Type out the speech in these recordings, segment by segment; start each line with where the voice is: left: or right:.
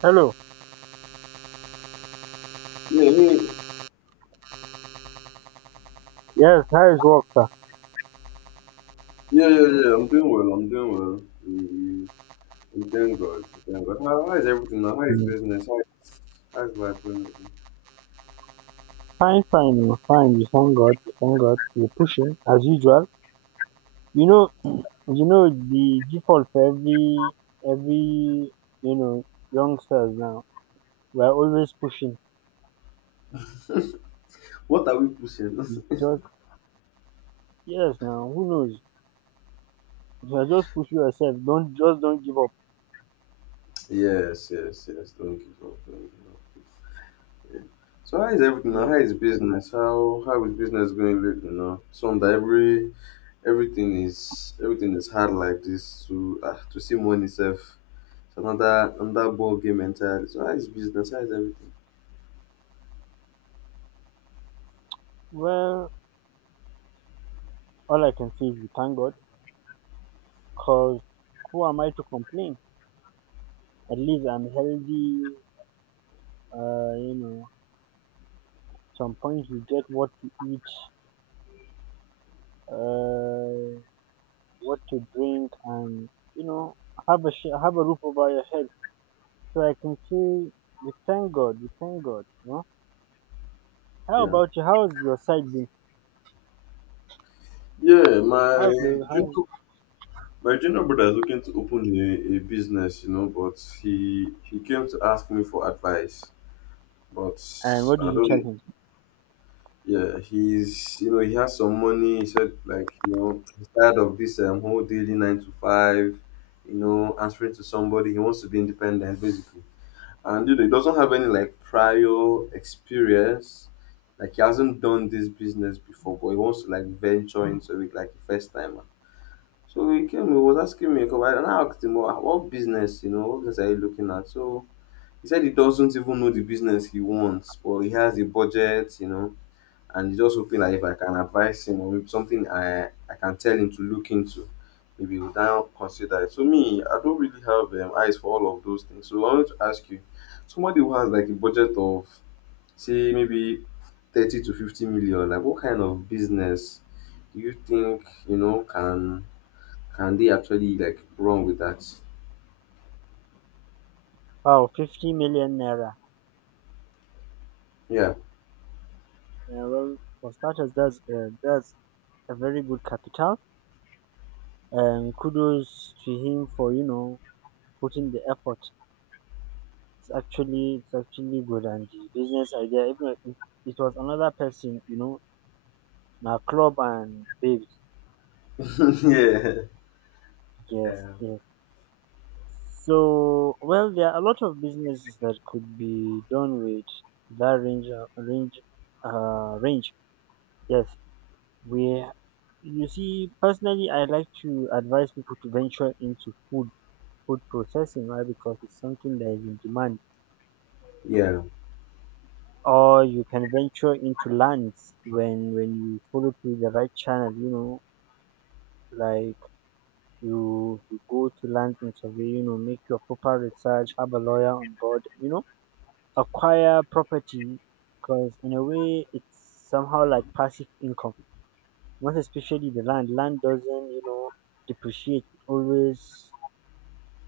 right: Hello.
left: Yeah, yeah, yeah,
right: Yes, how is work, sir?
left: yeah, yeah. I'm doing well. I'm doing well. Mm. I'm doing good. I'm doing good. How is everything now? How is
right: Mm.
left: business? How is life going?
right: Fine, fine, oh, fine. We thank God. We thank God. We're pushing as usual. You know, you know the default for every you know youngsters now. We're always pushing.
left: What are we pushing?
right: It's just yes. Now who knows? You are just push yourself. Don't give up.
left: Yes, yes, yes. Don't give up. Don't give up. Yeah. So how is everything now?
right: Yeah.
left: How is business? How is business going lately now? So that everything is hard like this to to see money self. It's another ball game entirely. So how is business? How is everything?
right: Well, all I can say is we thank God. Cause who am I to complain? At least I'm healthy. You know, some point you get what to eat uh, what to drink, and you know, have a have a roof over your head. So I can say we thank God, we thank God. You know, how
left: Yeah.
right: about you? How's your side been?
left: Yeah,
right: How's
left: my
right: your how?
left: junior junior brother is looking to open a business, you know, but he came to ask me for advice. But
right: And what did
left: I
right: you tell
left: don't.
right: him?
left: Yeah, he's, you know, he has some money. He said, like, you know, he's tired of this whole daily nine to five, you know, answering to somebody. He wants to be independent basically, and you know he doesn't have any like prior experience. Like he hasn't done this business before, but he wants to like venture into it like a first timer. So he came, he was asking me a couple, and I asked him, "Well, what business, you know, what business are you looking at?" So he said he doesn't even know the business he wants, but he has a budget, you know, and he's just hoping that if I can advise him or maybe something I can tell him to look into, maybe he will now consider it. So me, I don't really have eyes for all of those things. So I want to ask you, somebody who has like a budget of say maybe 30 to 50 million, like what kind of business do you think, you know, can they actually like run with that?
right: Wow, 50 million naira.
left: Yeah.
right: Well, for starters, that's a very good capital. And kudos to him for you know putting the effort. It's actually good and the business idea. Even if it was another person, you know, now club and babes.
left: Yeah.
right: Yes,
left: Yeah.
right: yes. So, well, there are a lot of businesses that could be done with that range. Yes, where you see, personally, I like to advise people to venture into food, food processing, right? Because it's something that is in demand.
left: Yeah,
right: Or you can venture into lands when you follow through the right channel. You know, like you go to land and survey. You know, make your proper research, have a lawyer on board. You know acquire property because in a way it's somehow like passive income. Most especially the land. Land doesn't, you know, depreciate. It always,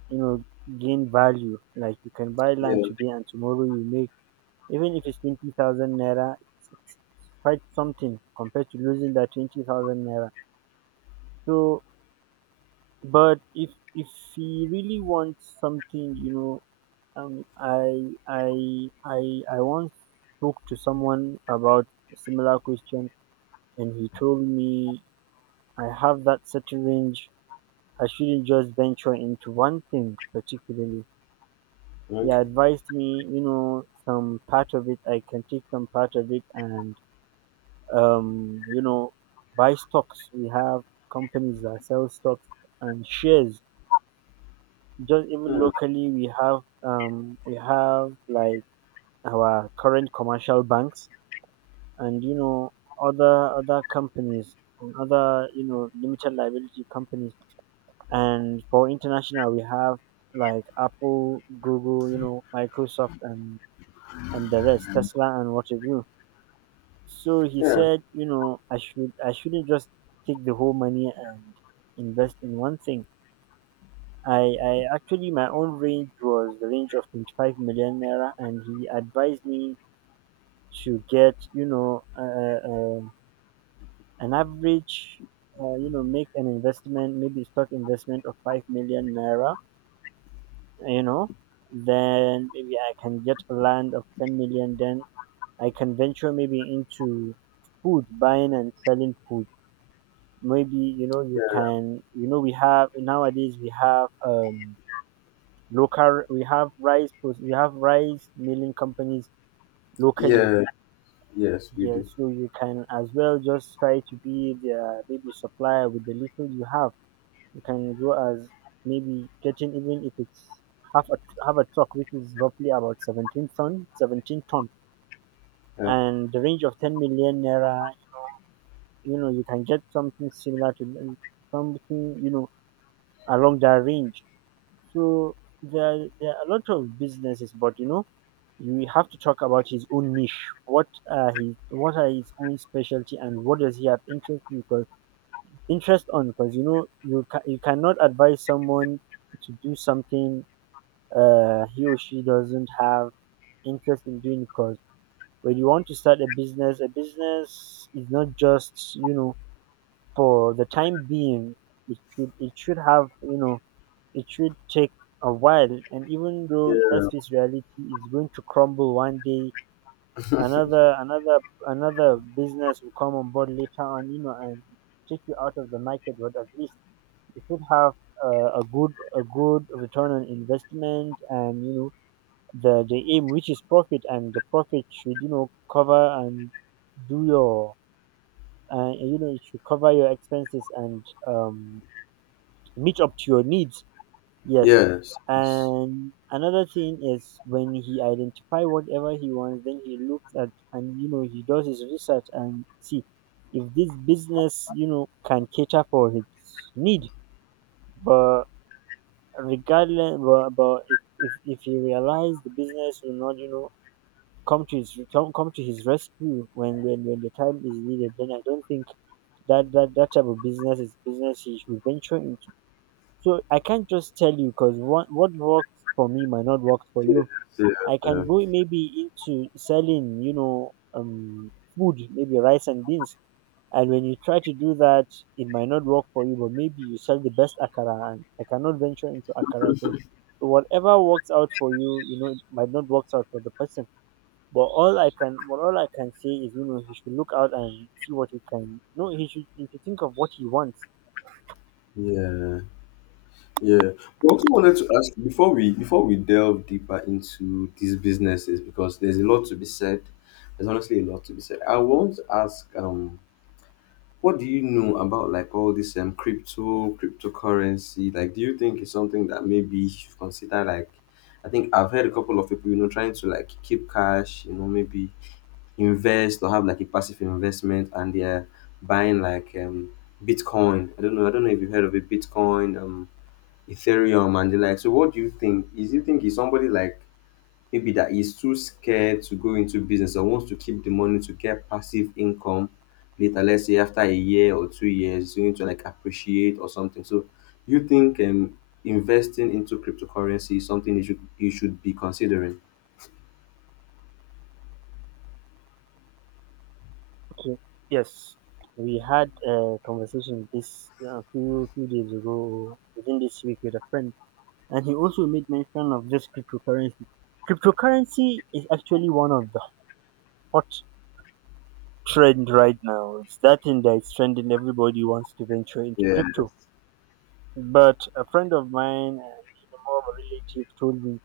right: you know, gain value. Like you can buy
left: yeah.
right: land today and tomorrow you make even if it's 20,000 naira, it's quite something compared to losing that 20,000 naira. So but if he really wants something, you know, Um, I I I I once spoke to someone about a similar question, and he told me I have that certain range. I shouldn't just venture into one thing particularly. He
left: Okay.
right: advised me, you know, some part of it and you know, buy stocks. We have companies that sell stocks and shares. Just even
left: Hmm.
right: locally, we have like our current commercial banks and you know other companies and other you know limited liability companies, and for international we have like Apple, Google, you know, Microsoft and the rest, Tesla and what have you. So he
left: Yeah,
right: said, you know, I shouldn't just take the whole money and invest in one thing. I actually, my own range was the range of 25 million naira, and he advised me to get you know uh an average you know, make an investment, maybe stock investment of 5 million naira, you know, then maybe I can get a land of 10 million, then I can venture maybe into food, buying and selling food. Maybe, you know, you can, you know, we have nowadays, we have local we have we have rice milling companies locally.
left: yeah, yes, we
right: Yeah,
left: do.
right: so you can as well just try to be their maybe supplier with the little you have. You can go as maybe getting, even if it's half a half a truck, which is roughly about 17 ton, 17 ton,
left: Yeah,
right: and the range of 10 million naira. You know, you can get something similar to something you know along that range. So there are a lot of businesses, but you know, you have to talk about his own niche. What are his own specialty, and what does he have interest in? Because interest on because you know you you cannot advise someone to do something he or she doesn't have interest in doing. Because when you want to start a business is not just you know for the time being. It should have you know it should take a while, and even though that's face reality is going to crumble one day, another another business will come on board later on, you know, and take you out of the market. But at least you should have a good return on investment, and you know the aim, which is profit, and the profit should you know cover and do your you know, it should cover your expenses and meet up to your needs. Yes.
left: yes, yes,
right: And another thing is, when he identify whatever he wants, then he looks at, and you know, he does his research and see if this business you know can cater for his need. But regardless, but if he realize the business will not you know come to his rescue when, when the time is needed, then I don't think that that type of business is business he should venture into. So I can't just tell you, because what works for me might not work for you.
left: yeah,
right: I
left: yeah,
right: can go maybe into selling you know food, maybe rice and beans, and when you try to do that, it might not work for you. But maybe you sell the best akara, and I cannot venture into akara. So whatever works out for you, you know, it might not work out for the person. But all I can say is, you know, he should look out and see what he can. No, he should. He should think of what he wants.
left: yeah. Yeah. We also wanted to ask before we delve deeper into these businesses because there's a lot to be said. There's honestly a lot to be said. I want to ask, what do you know about like all this cryptocurrency? Like, do you think it's something that maybe you should consider? Like, I think I've heard a couple of people, you know, trying to like keep cash, you know, maybe invest or have like a passive investment, and they're buying like Bitcoin. I don't know. I don't know if you have heard of it, Bitcoin, Ethereum, and the like. So, what do you think? Is you think is somebody like maybe that is too scared to go into business or wants to keep the money to get passive income later, let's say after a year or 2 years you need to like appreciate or something. So you think investing into cryptocurrency is something you should be considering?
right: Okay. Yes, we had a conversation this a few days ago, within this week, with a friend, and he also made mention of this cryptocurrency. Cryptocurrency is actually one of the hot trend right now. It's that thing that is trending. Everybody wants to venture into
left: Yeah.
right: crypto. But a friend of mine, and even more of a relative, told me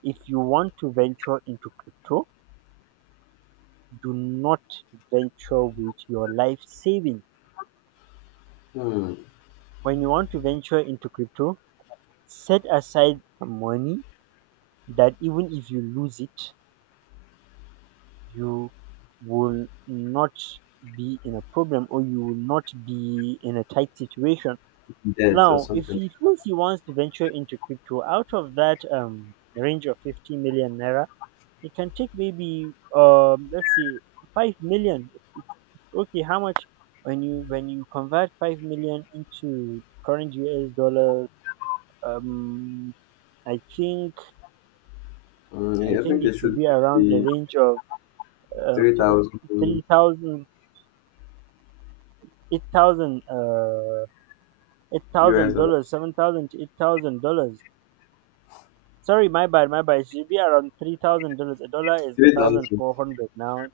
right: if you want to venture into crypto, do not venture with your life saving.
left: Hmm,
right: When you want to venture into crypto, set aside some money that even if you lose it, you will not be in a problem, or you will not be in a tight situation.
left: debt or
right: Now, if
left: something.
right: he feels he wants to venture into crypto out of that range of 50 million naira, it can take maybe let's say 5 million. It- Okay, how much when you convert 5 million into current US dollars? Um, I think
left: Hmm,
right: I
left: yeah, I
right: think
left: think
right: it
left: it
right: should
left: should
right: be around the
left: be
right: range of uh,
left: 3,000
right: three thousand, eight thousand, eight
left: US
right: thousand dollars,
left: dollars.
right: seven thousand to eight thousand dollars. Sorry, my bad, my bad. It should be around $3,000. A dollar is a thousand
left: 3,000,
right: four hundred now.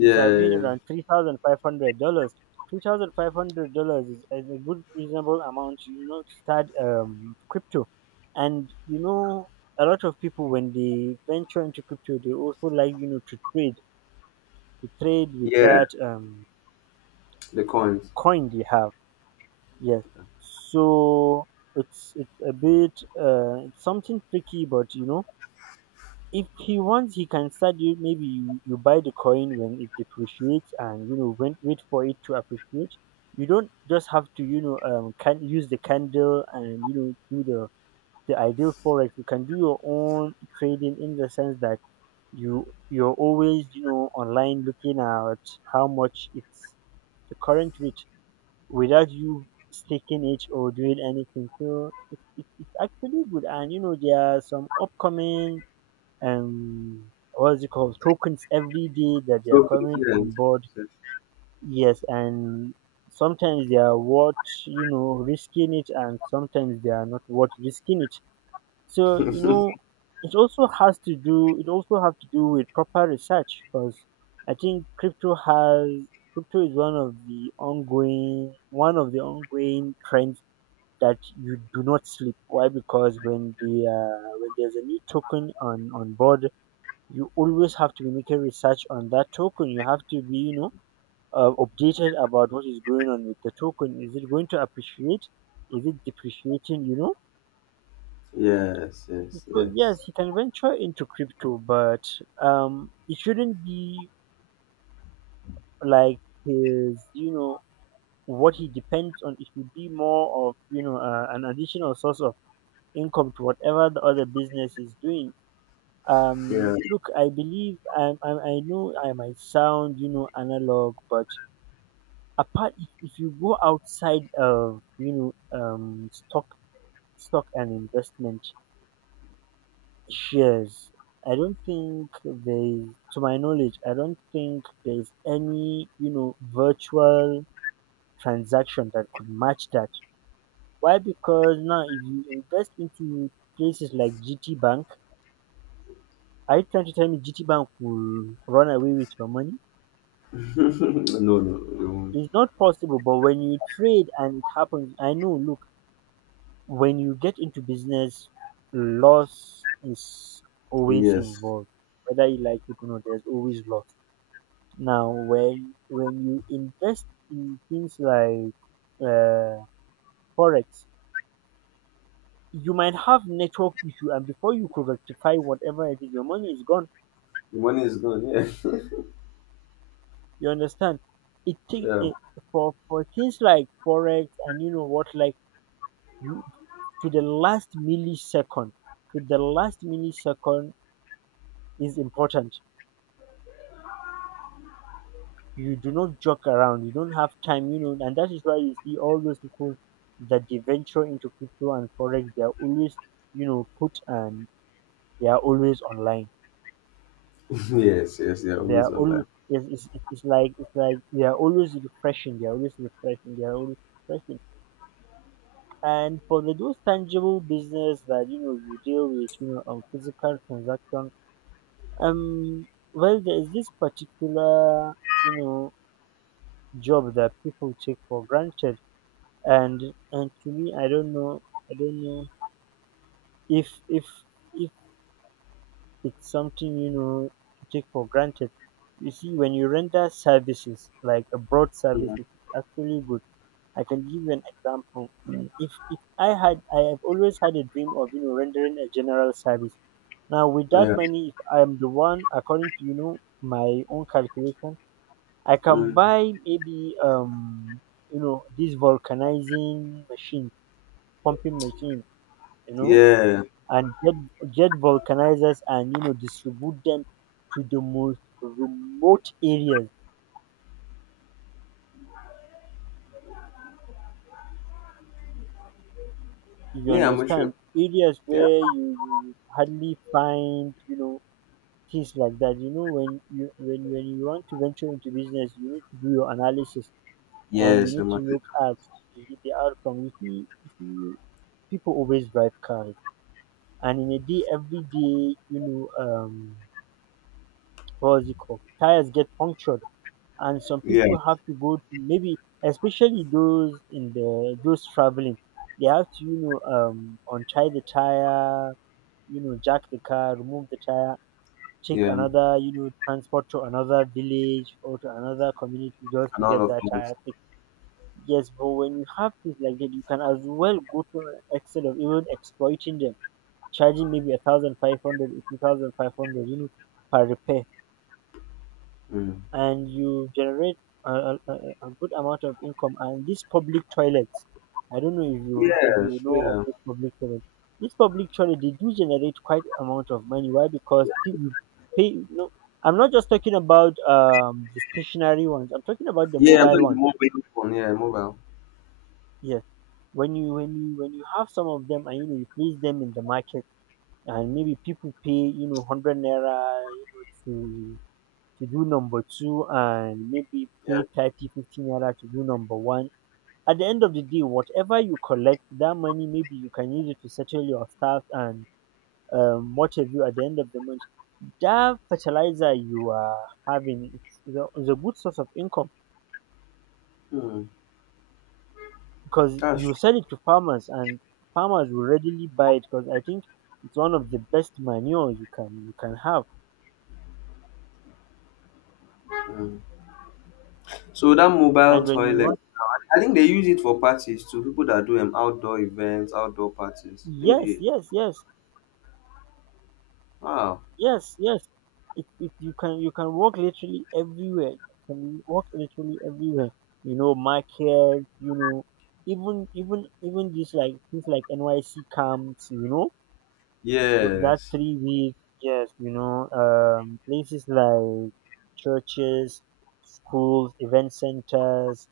right: It's around $3,500. $3,500 is a good reasonable amount, you know, to start crypto. And you know, a lot of people when they venture into crypto, they also like you know to trade with
left: Yeah,
right: that
left: the coins.
right: coin they have. Yes, so it's a bit it's something tricky, but you know if he wants, he can start. You maybe you buy the coin when it depreciates, and you know wait, wait for it to appreciate. You don't just have to you know can use the candle and you know do the ideal forex. You can do your own trading in the sense that you're always you know online looking at how much it's the current rate without you staking it or doing anything. So it's actually good, and you know there are some upcoming what's it called, tokens every day that they are
left: So for the
right: coming on
left: students.
right: board. Yes, and sometimes they are worth you know risking it, and sometimes they are not worth risking it. So you know it also has to do, it also have to do with proper research, because I think crypto is one of the ongoing trends that you do not sleep. Why? Because when the when there's a new token on board, you always have to be making research on that token. You have to be, you know, updated about what is going on with the token. Is it going to appreciate? Is it depreciating? You know.
left: Yes, yes, yes,
right: So
left: yes,
right: yes, he can venture into crypto, but it shouldn't be like his, you know, what he depends on. It should be more of, you know, an additional source of income to whatever the other business is doing.
left: yeah.
right: Look, I believe I know I might sound, you know, analog, but apart if you go outside of stock and investment shares. I don't think there's, to my knowledge, I don't think there's any, you know, virtual transaction that could match that. Why? Because now if you invest into places like GT Bank, are you trying to tell me GT Bank will run away with your money?
left: No, no.
right: It's not possible. But when you trade and it happens, I know. Look, when you get into business, loss is always
left: Yes.
right: involved. Whether you like it or not, there's always loss. Now, when you invest in things like uh, forex, you might have network issue, and before you could rectify whatever it is, your money is gone.
left: The money is gone. Yeah.
right: You understand? It take
left: Yeah.
right: it, for things like forex, and you know what, like you, to the last millisecond, to the last millisecond is important. You do not joke around. You don't have time, you know, and that is why you see all those people that they venture into crypto and forex. They are always, you know, put, and they are always online.
left: Yes, yes, yeah.
right: They are
left: Always
right: always,
left: online.
right: it's like, it's like they are always refreshing. They are always refreshing. They are always refreshing. And for the those tangible business that, you know, you deal with, you know, on physical transaction, um, well, there is this particular, you know, job that people take for granted. and and to me, I don't know if if if it's something, you know, to take for granted. You see, when you render services like a broad service,
left: Yeah.
right: it's actually good. I can give you an example. Mm. If I have always had a dream of, you know, rendering a general service. Now with that
left: Yeah.
right: money, if I'm the one, according to, you know, my own calculation, I can
left: Mm.
right: buy maybe you know, this vulcanizing machine, pumping machine, you know,
left: Yeah.
right: and jet vulcanizers, and, you know, distribute them to the most remote areas. You
left: Yeah, I'm sure.
right: understand? Areas
left: Yeah.
right: where you hardly find, you know, things like that. You know, when you when you want to venture into business, you need to do your analysis and you
left: Yes,
right: need
left: I'm
right: to
left: a
right: look at the outcome. You see, people always drive cars, and in a day, every day, you know, what was it called? Tires get punctured, and some
left: yeah.
right: people have to go to maybe, especially those in the those traveling, they have to, you know, untie the tire, you know, jack the car, remove the tire, take
left: Yeah.
right: another, you know, transport to another village or to another community just to
left: And all
right: get
left: of
right: that tire
left: those.
right: fixed. Yes, but when you have things like that, you can as well go to an extent of even exploiting them, charging maybe a thousand five hundred or two thousand five hundred, you know, per repair,
left: Mm.
right: and you generate a good amount of income. And these public toilets, I don't know if you, if
left: Yes,
right: you know of
left: yeah.
right: these public toilets. These public toilets, they do generate quite amount of money. Why? Because you pay. No, I'm not just talking about the stationary ones. I'm talking about the
left: Yeah, I'm
right: mobile
left: talking the
right: ones.
left: mobile phone. Yeah, mobile.
right: Yes, when you when you have some of them and, you know, you place them in the market, and maybe people pay, you know, 100 naira, you know, to do number two, and maybe
left: Yeah.
right: pay 30, 50 naira to do number one. At the end of the day, whatever you collect, that money, maybe you can use it to settle your staff and what have you at the end of the month. That fertilizer you are having, is a good source of income,
left: Mm.
right: because
left: That's
right: you
left: true.
right: sell it to farmers, and farmers will readily buy it because I think it's one of the best manure you can have.
left: Mm. So that
right: And
left: mobile
right: when you
left: toilet,
right: want,
left: I think they use it for parties too. People that do outdoor events, outdoor parties. I think
right: yes,
left: they.
right: yes, yes.
left: Wow.
right: Yes, yes. It, you can walk literally everywhere. You can walk literally everywhere. You know, market. You know, even just like things like NYC camps. You know, with that
left: Yes.
right: 3 week. Yes, you know, places like churches, schools, event centers,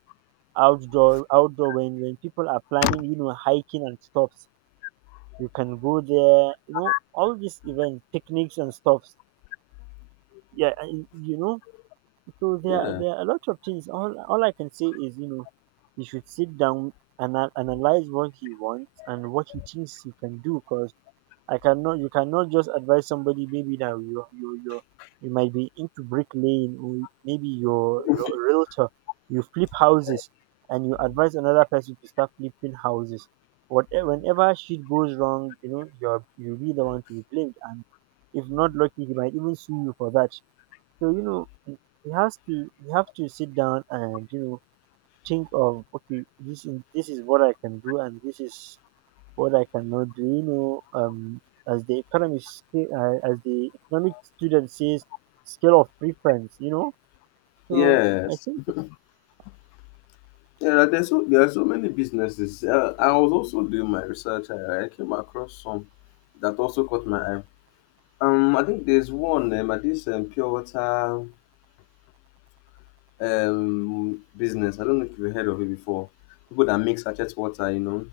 right: outdoor when people are planning, you know, hiking and stuffs. You can go there. You know, all these events, picnics and stuff. Yeah. And, you know, so
left: Yeah.
right: there are a lot of things. All I can say is, you know, he should sit down and analyze what he wants and what he thinks he can do, because I cannot, you cannot just advise somebody maybe that you you might be into bricklaying or maybe you're a realtor, you flip houses, and you advise another person to start flipping houses. Whatever, whenever shit goes wrong, you know, you'll be the one to be blamed, and if not lucky, he might even sue you for that. So, you know, he has to you have to sit down and, you know, think of, okay, this is, this is what I can do, and this is what I cannot do. You know, as the economic as the economic student says, scale of preference. You know, so I
left: Yes,
right: think
left: yeah, like, there are so many businesses. I was also doing my research. I came across some that also caught my eye. I think there's one, at this, pure water business. I don't know if you've heard of it before. People that make sachet water, you know,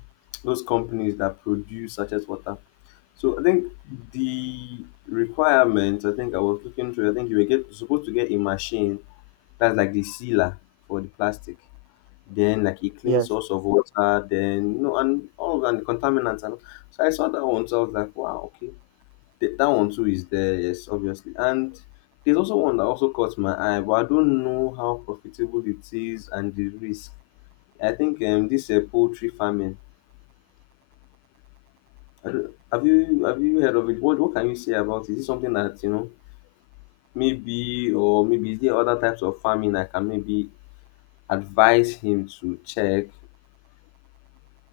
left: those companies that produce sachet water. So I think the requirement. I think I was looking through. I think you were supposed to get a machine that's like the sealer for the plastic. Then like a clean
right: yes,
left: source of water, then you know, and all of that, and the contaminants and all. So I saw that one, so I was like, wow, okay. That one too is there, yes, obviously. And there's also one that also caught my eye, but I don't know how profitable it is and the risk. I think this poultry farming. I don't, have you heard of it? What can you say about it? Is it something that you know maybe or maybe is there other types of farming I can maybe advise him to check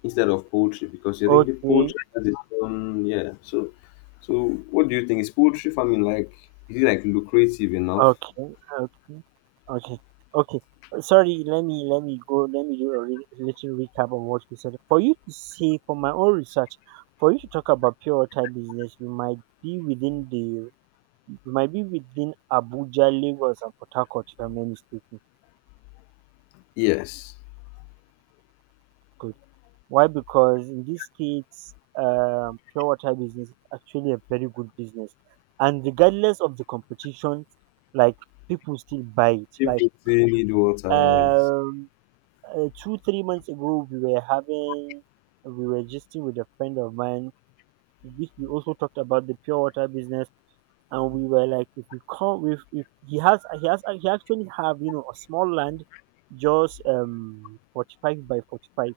left: instead of poultry because I think the
right: okay.
left: poultry has its own, yeah. So what do you think? Is poultry farming like, is it like lucrative enough?
right: Okay, okay, okay, okay. Sorry, let me go. Let me do a little recap on what you said. For you to say, for my own research, for you to talk about pure water business, you might be within the, you might be within Abuja, Lagos, and Port Harcourt, if I'm not mistaken.
left: Yes.
right: Good. Why? Because in these states, pure water business is actually a very good business, and regardless of the competition, like, people still buy it. Like
left: People still need water, yes.
right: um 2 3 months ago, we were having, we were gisting with a friend of mine, which we also talked about the pure water business. And we were like, if we come, if he has, he actually have, you know, a small land, just 45 by 45,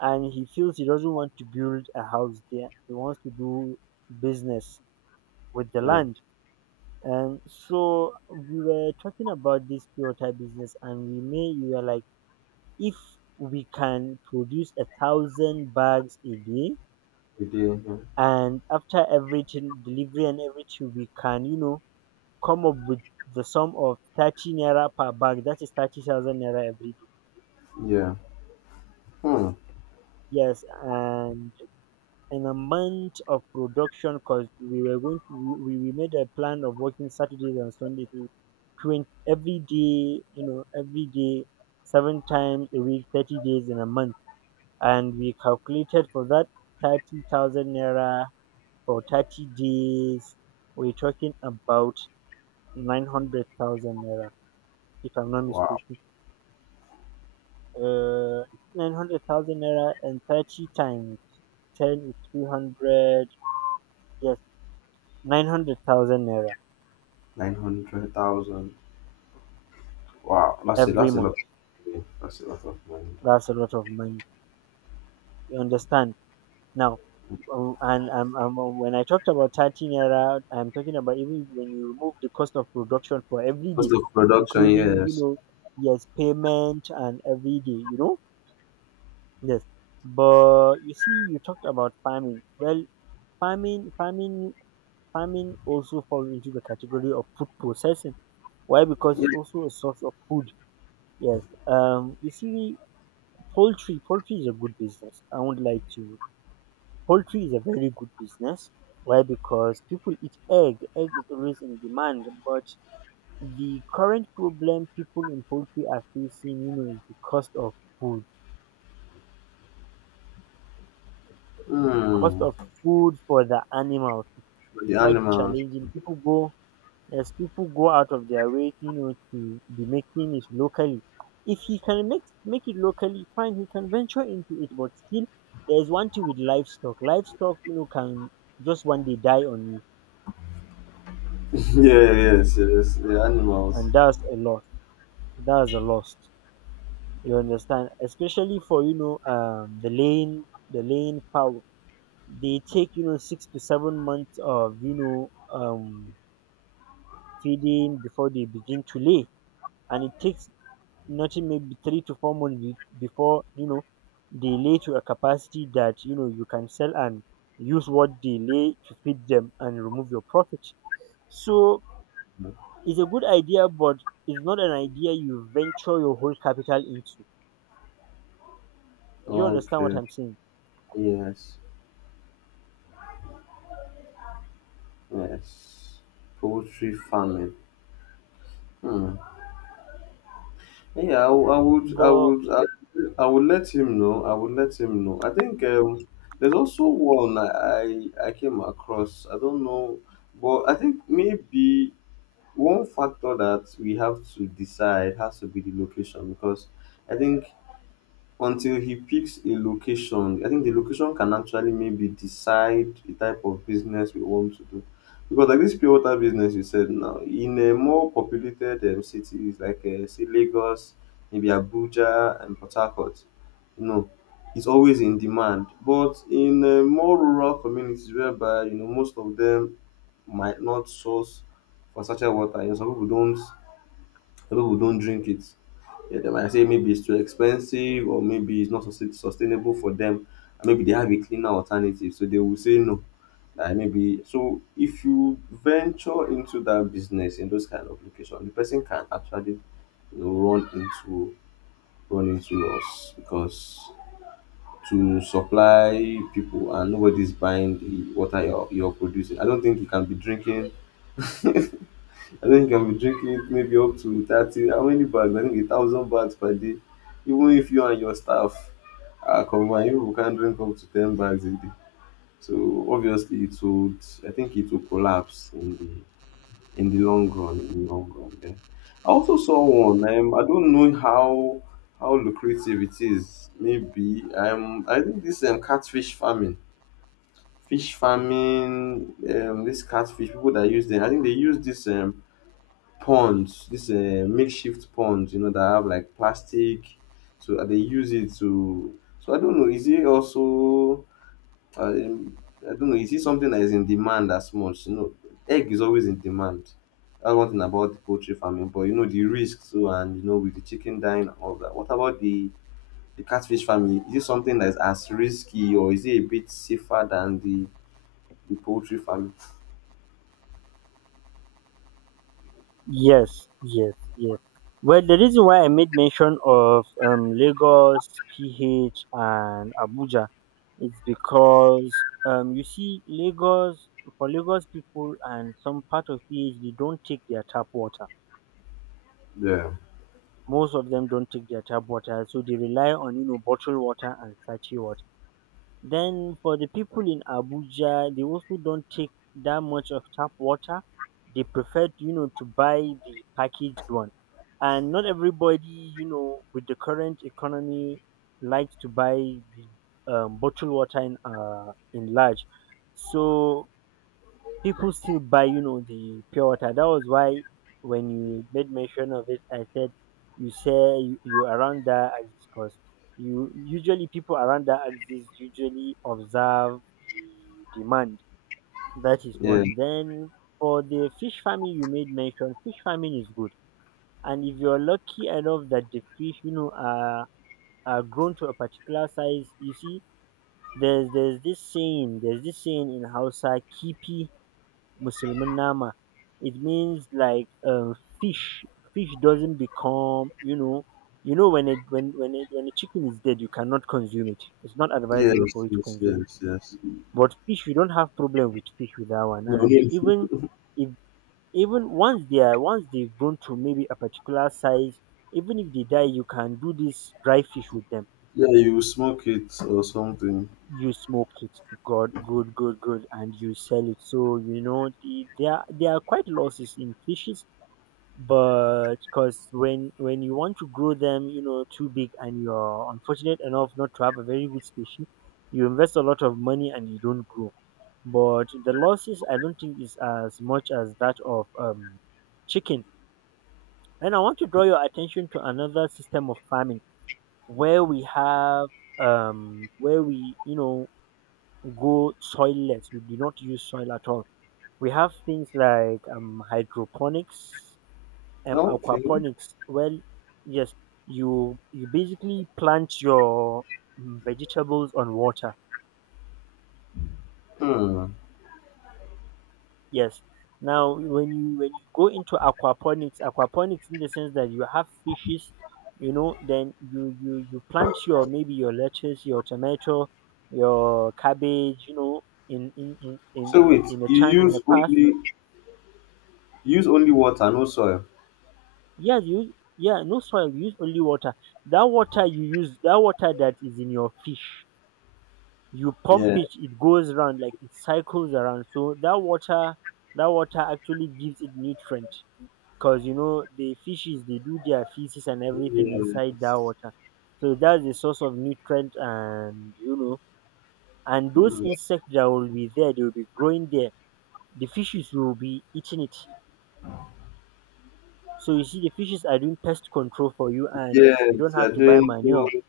right: and he feels he doesn't want to build a house there, he wants to do business with the
left: Yeah.
right: land. And so we were talking about this pure water business, and we were like, if we can produce 1,000 bags a day,
left: We do, yeah.
right: and after everything, delivery and everything, we can, you know, come up with the sum of 30 naira per bag, that is 30,000 naira every day.
left: Yeah. Hmm.
right: Yes. And in a month of production, because we were going to, we made a plan of working saturdays and sundays, so 20 every day, you know, every day, seven times a week, 30 days in a month, and we calculated for that 30,000 naira for 30 days. We're talking about 900,000 naira, if I'm not
left: Wow.
right: mistaken. Uh, 900,000 naira, and 30 times 10 is 300, yes, 900,000 naira
left: 900,000. Wow. That's a
right: every
left: that's a lot
right: month.
left: of money. That's a lot of money. Though.
right: That's a lot of money. You understand? Now, and when I talked about 30 naira, I'm talking about even when you remove the cost of production for every
left: Cost
right: day,
left: of production,
right: including, you
left: yes.
right: know, yes, payment and every day, you know, yes. But you see, you talked about farming. Well, farming, farming also falls into the category of food processing. Why? Because it's also a source of food. Yes. You see, poultry. Poultry is a good business. I would like to Poultry is a very good business. Why? Because people eat egg. Egg is always in demand. But the current problem people in poultry are facing, you know, is the cost of food. Cost
left: Hmm.
right: of food for the animals is
left: For the
right: quite
left: animals.
right: challenging. People go Yes, people go out of their way, you know, to be making it locally. If he can make it locally, fine, he can venture into it. But still, there is one thing with livestock. Livestock, you know, can just one day die on you,
left: Yeah, yes, yes. The animals.
right: and that's a loss. That's a loss. You understand? Especially for, you know, the lane, the lane power. They take, you know, 6 to 7 months of, you know, feeding before they begin to lay, and it takes nothing, maybe 3 to 4 months before, you know, they lay to a capacity that, you know, you can sell and use what they lay to feed them and remove your profit. So it's a good idea, but it's not an idea you venture your whole capital into. Do you understand what
left: Okay.
right: I'm saying?
left: Yes. Yes. Poultry farming. Hmm. Yeah, I would, I
right: But
left: would, I would let him know. I would let him know. I think there's also one I came across. I don't know, but I think maybe one factor that we have to decide has to be the location because I think until he picks a location. I think the location can actually maybe decide the type of business we want to do. Because like this pure water business you said now, in a more populated cities like say Lagos, maybe Abuja and Port Harcourt, you know, it's always in demand. But in more rural communities whereby, you know, most of them might not source for such a water, you know, some people don't drink it. Yeah, they might say maybe it's too expensive or maybe it's not sustainable for them. And maybe they have a cleaner alternative, so they will say no. Like maybe so if you venture into that business in those kind of location, the person can actually, you know, run into us because to supply people and nobody's buying the water you're producing. I don't think you can be drinking. I think I will be drinking it maybe up to 30, how many bags? I think a thousand bags per day. Even if you and your staff are combined, you people can drink up to 10 bags a day. So obviously it would, I think it will collapse in the long run. In the long run, yeah. I also saw one. I don't know how lucrative it is. Maybe I think this catfish farming, fish farming, this catfish people that use them. I think they use this ponds, this makeshift ponds, you know, that have like plastic. So they use it to. So I don't know. Is it also? Uh, Um, I don't know. Is it something that is in demand as much? You know, egg is always in demand. That's one thing about the poultry farming. But you know the risk too, and you know with the chicken dying and all that. What about the catfish farming? Is it something that is as risky, or is it a bit safer than the poultry farming?
right: yes, yes, yes. Well, the reason why I made mention of Lagos, PH, and Abuja is because you see, Lagos, for Lagos people and some part of PH, they don't take their tap water.
left: Yeah.
right: Most of them don't take their tap water, so they rely on, you know, bottled water and sachet water. Then for the people in Abuja, they also don't take that much of tap water. They prefer, you know, to buy the packaged one. And not everybody, with the current economy, likes to buy the bottled water in large. So people still buy, the pure water. That was why when you made mention of it, I said you say you around that axis because you usually people around that axis usually observe the demand. That is
left: Yeah.
right: one. Then for the fish farming you made mention, fish farming is good. And if you're lucky enough that the fish, are grown to a particular size, you see, there's this saying in Hausa, kipi musulmin nama. It means like fish fish doesn't become when a chicken is dead you cannot consume it. It's not advisable for
left: Yes.
right: you to
left: Yes.
right: consume it.
left: Yes. Yes.
right: But fish you don't have problem with fish with that one.
left: No,
right: And even
left: no.
right: if even once they've grown to maybe a particular size, even if they die, you can do this dry fish with them.
left: Yeah, you smoke it or something.
right: You smoke it, good, good, good, good, and you sell it. So you know there are quite losses in fishes, but because when you want to grow them you know too big and you're unfortunate enough not to have a very good species, you invest a lot of money and you don't grow. But the losses I don't think is as much as that of chicken. And I want to draw your attention to another system of farming where we have, where we, go soilless. We do not use soil at all. We have things like hydroponics,
left: Okay.
right: aquaponics. Well, yes, you basically plant your vegetables on water.
left: Hmm.
right: Yes. Now, when you go into aquaponics, aquaponics in the sense that you have fishes, then you plant your maybe your lettuce, your tomato, your cabbage,
left: So wait, you
right: in a
left: use
right: path.
left: only use only water, no soil.
right: Yeah, you yeah, no soil, you use only water. That water you use, that water that is in your fish, you pump
left: Yeah.
right: it goes around, like it cycles around. So that water actually gives it nutrient, because you know the fishes, they do their feces and everything inside that
left: Yes.
right: water. So that's the source of nutrient. And and those
left: Hmm.
right: insects that will be there, they will be growing there, the fishes will be eating it. So you see, the fishes are doing pest control for you and you
left: Yes,
right: don't have
left: you're
right: to buy
left: doing
right: manure.
left: good.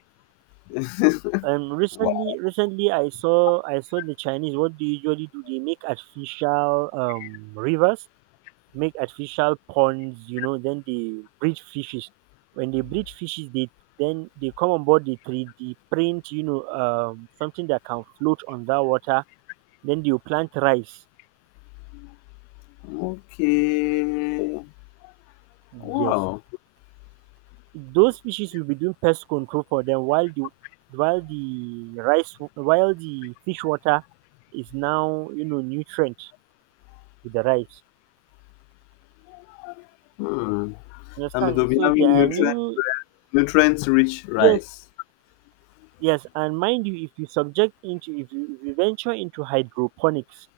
left: Wow.
right: Recently I saw the Chinese. What they usually do, they make artificial rivers, make artificial ponds. You know, then they breed fishes. When they breed fishes, they then they come on board. They three D print, something that can float on that water. Then they will plant rice.
left: Okay.
right: Yes,
left: Wow.
right: those fishes will be doing pest control for them, while the rice, while the fish water is now, nutrient to the rice.
left: Hmm.
right: You
left: I mean, they'll
right: understand?
left: be
right: So there
left: having
right: are new.
left: nutrient rich
right: Yes,
left: rice.
right: yes. And mind you, if you venture into hydroponics,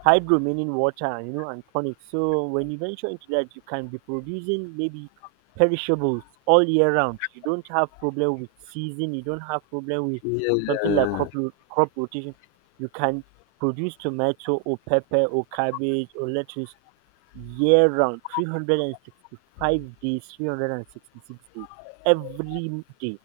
right: hydro meaning water, and ponics. So when you venture into that, you can be producing maybe perishables all year round. You don't have problem with season, you don't have problem with something like
left: Yeah.
right: crop rotation. You can produce tomato or pepper or cabbage or lettuce year round, 365 days, 366 days, every day.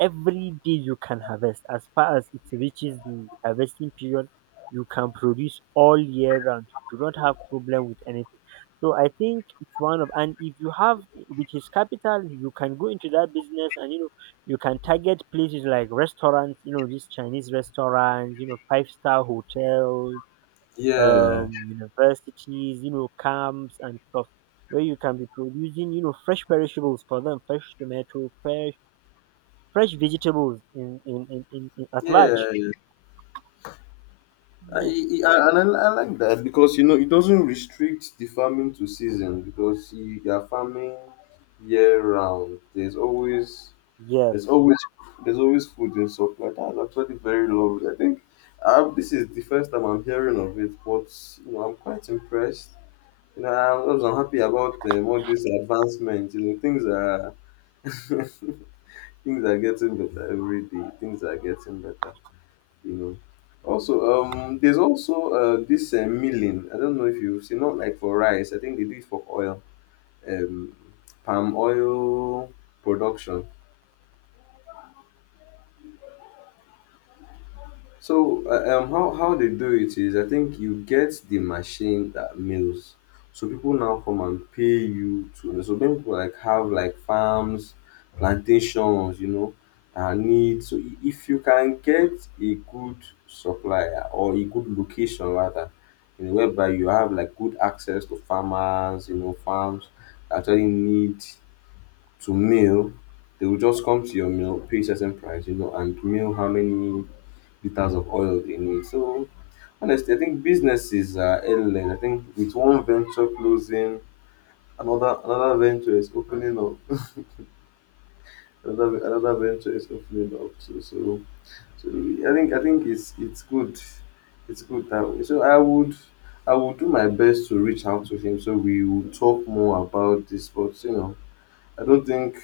right: Every day you can harvest. As far as it reaches the harvesting period, you can produce all year round. You do not have problem with anything. So I think it's one of, and if you have with his capital, you can go into that business. And you can target places like restaurants, these Chinese restaurants, five-star hotels,
left: Yeah.
right: universities, camps and stuff, where you can be producing, fresh perishables for them, fresh tomato, fresh vegetables in at large.
left: Yeah. I,
right: Yes.
left: I like that because you know it doesn't restrict the farming to season because you are farming year round. There's always
right: Yes,
left: there's always there's always food in supply. That's actually very lovely. I think this is the first time I'm hearing of it, but you know I'm quite impressed. You know I'm so happy about, all these advancements. You know things are things are getting better every day. Things are getting better, you know. Also, there's also this milling. I don't know if you've seen, not like for rice. I think they do it for oil, um, palm oil production. So how they do it is, I think you get the machine that mills. So people now come and pay you to. So many people like have like farms, plantations, you know, and need. So if you can get a good supplier or a good location rather, you know, whereby you have like good access to farmers, you know, farms that actually need to mill, they will just come to your mill, pay certain price, you know, and mill how many liters of oil they need. So honestly, I think businesses are endless. I think with one venture closing, another venture is opening up. Another venture is opening up. So I think it's good. It's good that way. So I would do my best to reach out to him so we will talk more about this. But you know, I don't think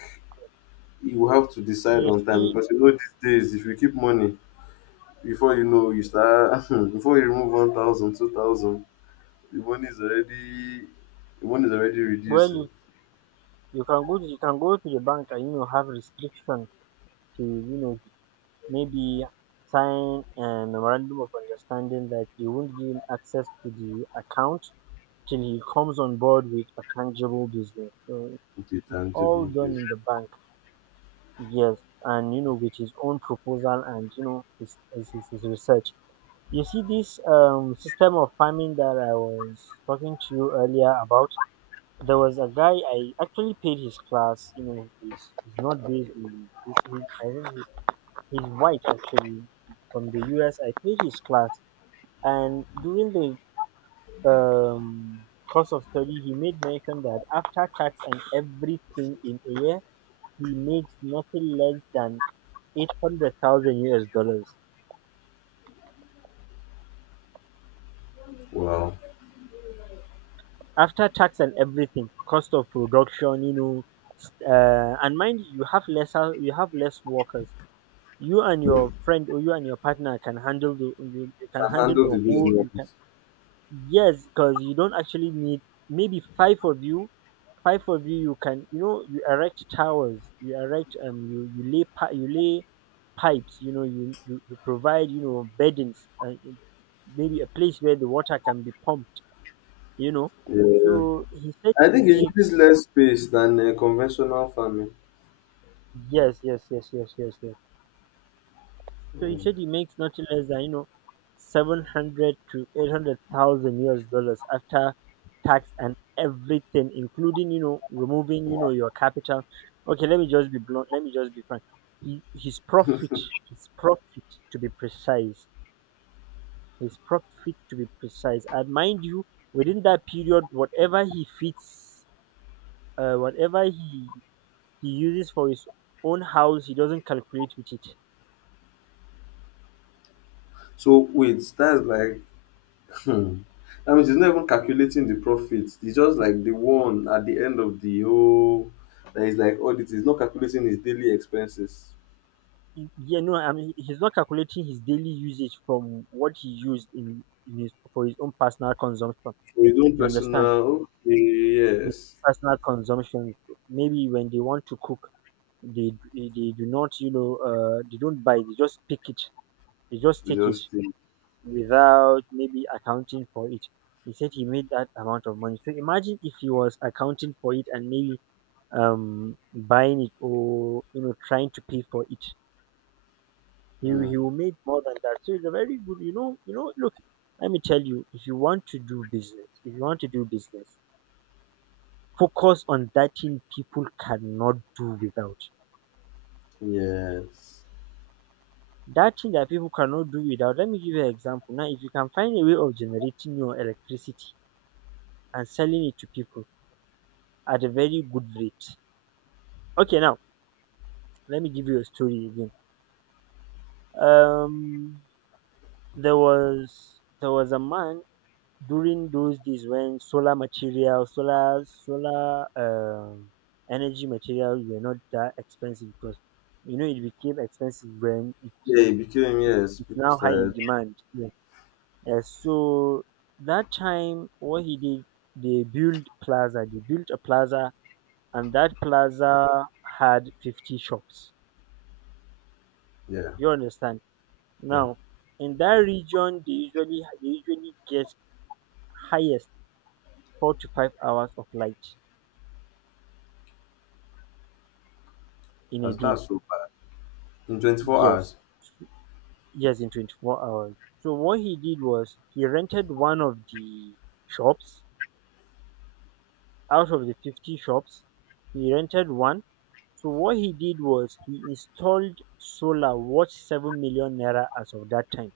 left: you have to decide
right: you
left: on time
right: see,
left: because you know these days if you keep money before you know you start before you remove 1,000, 2,000, the money is already the money is already
right: well,
left: reducing.
right: you can go to, the bank and have restrictions to, maybe sign a memorandum of understanding that you won't give him access to the account till he comes on board with a tangible business. So
left: Okay,
right: it's all
left: tangible
right: done
left: bit.
right: in the bank. Yes, and with his own proposal and his research. You see, this system of farming that I was talking to you earlier about. There was a guy I actually paid his class. You know, he's not based in this. I think he's white actually, from the U.S. I paid his class, and during the course of study, he made mention that after tax and everything in a year, he makes nothing less than 800,000 US dollars
left: Wow.
right: after tax and everything, cost of production. And mind you, you have less workers. You and your friend or you and your partner can handle the, you can
left: Can
right: handle
left: handle
right: a
left: the
right: whole,
left: business.
right: you can. Yes, because you don't actually need maybe five of you, five of you you can, you erect towers, you erect, you lay you lay pipes, you provide, beddings, maybe a place where the water can be pumped you know.
left: Yeah,
right: So he said
left: I think it
right: he
left: uses
right: makes,
left: less space than conventional farming.
right: yes, yes, yes, yes, yes, yes. So he
left: Mm.
right: said he makes not less than, 700 to 800,000 US dollars after tax and everything, including removing your capital. Okay, let me just be blunt. Let me just be frank. He, his profit, his profit to be precise, And mind you, within that period, whatever he uses for his own house, he doesn't calculate with it. He—
left: So wait, that's like. Hmm. That means it's not even calculating the profit. It's just like the one at the end of the whole, that is like audit. It's not calculating his daily expenses.
right: Yeah, no, I mean, he's not calculating his daily usage from what he used in his for his own personal consumption.
left: For his own
right: You understand?
left: personal, okay,
right: His
left: yes.
right: personal consumption. Maybe when they want to cook, they do not, they don't buy. They just pick it. They just take it
left: Just think.
right: without maybe accounting for it. He said he made that amount of money. So imagine if he was accounting for it and maybe, buying it or, trying to pay for it. He
left: Hmm.
right: will make more than that. So it's a very good, Look, let me tell you, if you want to do business, if you want to do business, focus on that thing people cannot do without.
left: Yes.
right: That thing that people cannot do without. Let me give you an example. Now, if you can find a way of generating your electricity and selling it to people at a very good rate. Okay, now let me give you a story again. Um, there was a man during those days when solar energy materials were not that expensive, because it became expensive when
left: Yeah, it became, yes.
right: it's
left: People
right: now high in
left: started,
right: demand, yeah. Yeah, so that time, what he did, they built a plaza, and that plaza had 50 shops,
left: yeah,
right: you understand.
left: yeah.
right: Now in that region, they usually get highest 4 to 5 hours of light in a day.
left: That's so bad. In 24
right: Yes,
left: hours.
right: yes, in 24 hours. So what he did was, he rented one of the shops out of the 50 shops. He rented one. So what he did was, he installed solar worth 7 million naira as of that time.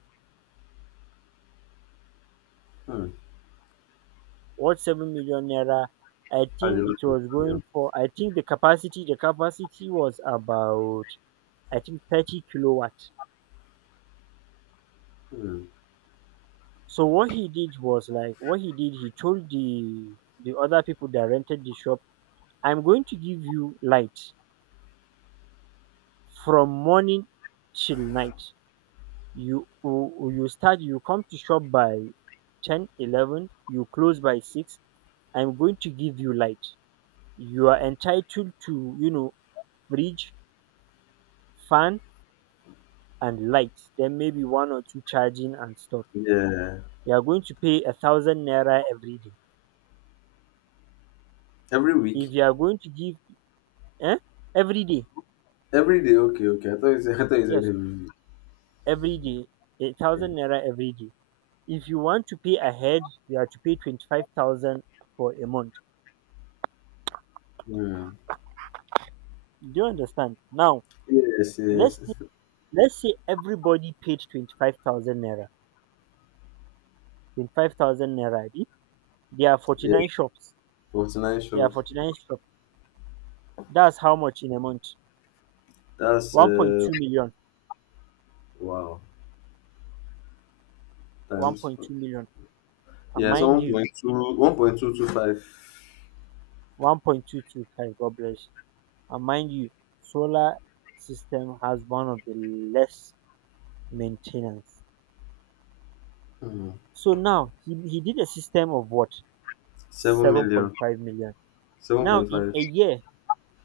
left: Hmm.
right: Worth 7 million naira.
left: That's a lot of money.
right: I think the capacity was about, I think, 30 kilowatt.
left: Oh. Hmm.
right: So what he did, he told the other people that rented the shop, I'm going to give you light from morning till night. You come to shop by 10, 11. You close by 6. I'm going to give you light. You are entitled to, fridge, fan and light, then maybe one or two charging and stuff.
left: Yeah.
right: You are going to pay 1,000 naira every day.
left: Every
right: If
left: week?
right: you are going to give, eh, every day.
left: Every day? Okay, okay. I thought you said, I thought you said
right: Yes,
left: every week.
right: every day. a
left: Yeah.
right: thousand naira every day. If you want to pay ahead, you have to pay 25,000 for a month.
left: Hmm.
right: Do you understand? Now
left: Yes,
right: let's
left: yes.
right: say, let's say everybody paid 25,000 naira. 25,000 naira. Abi? There are forty
left: Yeah.
right: nine shops.
left: 49
right: There are
left: shops.
right: 49 shops. That's how much in a month.
left: That's
right: One point two million.
left: wow,
right: One
left: times.
right: point two million. And
left: Yes,
right: mind
left: one
right: you,
left: point two, 1.225.
right: 1.225. God bless you. And mind you, solar system has one of the less maintenance.
left: Hmm.
right: So now he did a system of what?
left: 7 million,
right: 7.5 million.
left: seven
right: Now
left: point
right: in
left: five.
right: a year,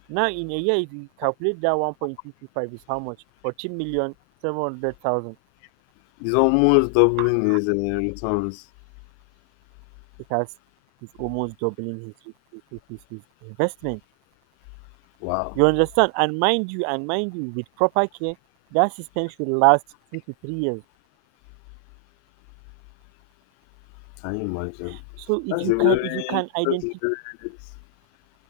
right: if you calculate that 1.55 is how much? 14,700,000.
left: He's almost doubling his returns.
right: It has He's almost doubling his investment.
left: Wow,
right: You understand? And mind you, with proper care, that system should last 2 to 3 years.
left: can you imagine?
right: So if
left: That's
right: you
left: a
right: can,
left: very, that's a
right: identify,
left: very,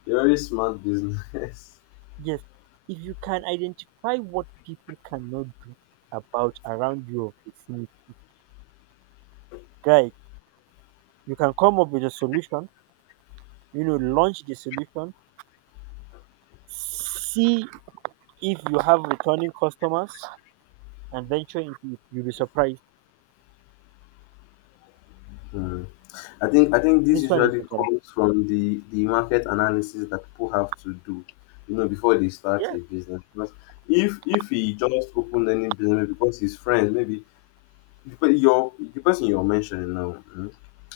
left: a very smart business.
right: yes, if you can identify what people cannot do about around your vicinity, guy, you can come up with a solution, you know, launch the solution, see if you have returning customers and venture into it, you'll be surprised.
left: Hmm. I think this
right: This one is
left: usually
right: a guarantee.
left: comes from the market analysis that people have to do, you know, before they start
right: Yes.
left: a business. Because if he just opened any business because his friends, maybe the pe- your the person you're mentioning now, mm,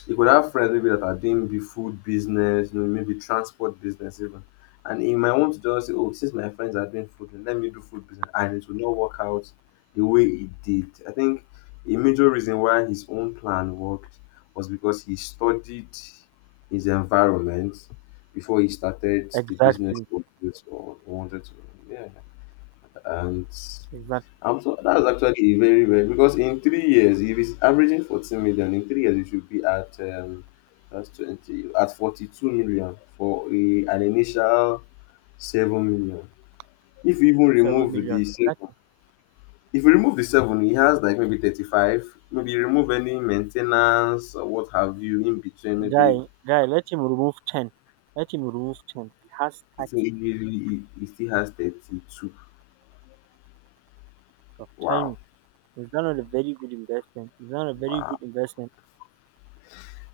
left: you could have friends maybe that are doing maybe food business, you know, maybe transport business even. And he might want to just say, oh, since my friends are doing food, then let me do food business. And it will not work out the way it did. I think a major reason why his own plan worked was because he studied his environment before he started the business
right: Exactly.
left: he wanted to. Yeah. And
right: exactly
left: I'm so that's actually a very very, because in 3 years, if it's averaging 14 million, in 3 years it should be at that's 20, at 42 million for a, an initial 7 million. If you even
right: seven
left: remove
right: million
left: the seven,
right: Exactly.
left: if you remove the seven, he has like maybe 35. Maybe you remove any maintenance or what have you in between.
right: guy
left: Maybe
right: guy, let him remove 10. He has
left: I
right: 30.
left: think he still has 32.
right: So tell
left: Wow,
right: me, is that not a very good investment? Is that not a very good investment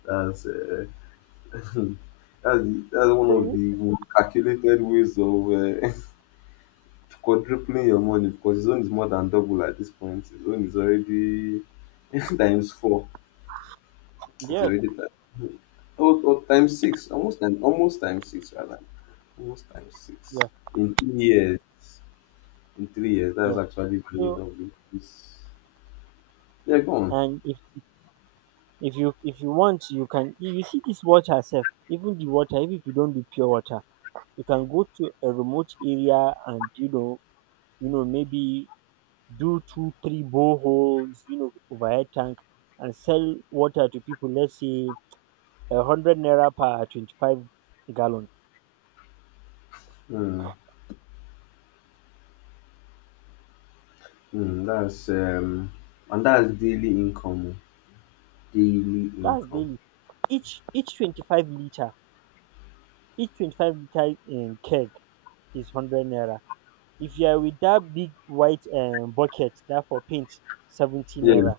left: that's uh, that's, the, that's one
right: So
left: of
right: you-
left: the calculated ways of quadrupling your money because his own is more than double at this point. His own is already times four. It's
right: yes.
left: already time. Or times six. Almost time, almost times six rather. Almost times six.
right: yes
left: In 3 years. In 3 years. That's
right: yes
left: actually very
right: so,
left: lovely. It's, yeah, go on.
right: and if, if you want, you can, you see this water self. Even the water, even if you don't do pure water, you can go to a remote area and, you know, maybe do 2 3 boreholes, you know, with overhead tank, and sell water to people. Let's say a hundred naira per 25 gallon.
left: Hmm. Hmm. That's and that's daily income. Daily
right: That's
left: income.
right: daily. Each 25 liter, in keg, is 100 naira. If you are with that big white bucket that for paint, 70
left: Yeah.
right: naira.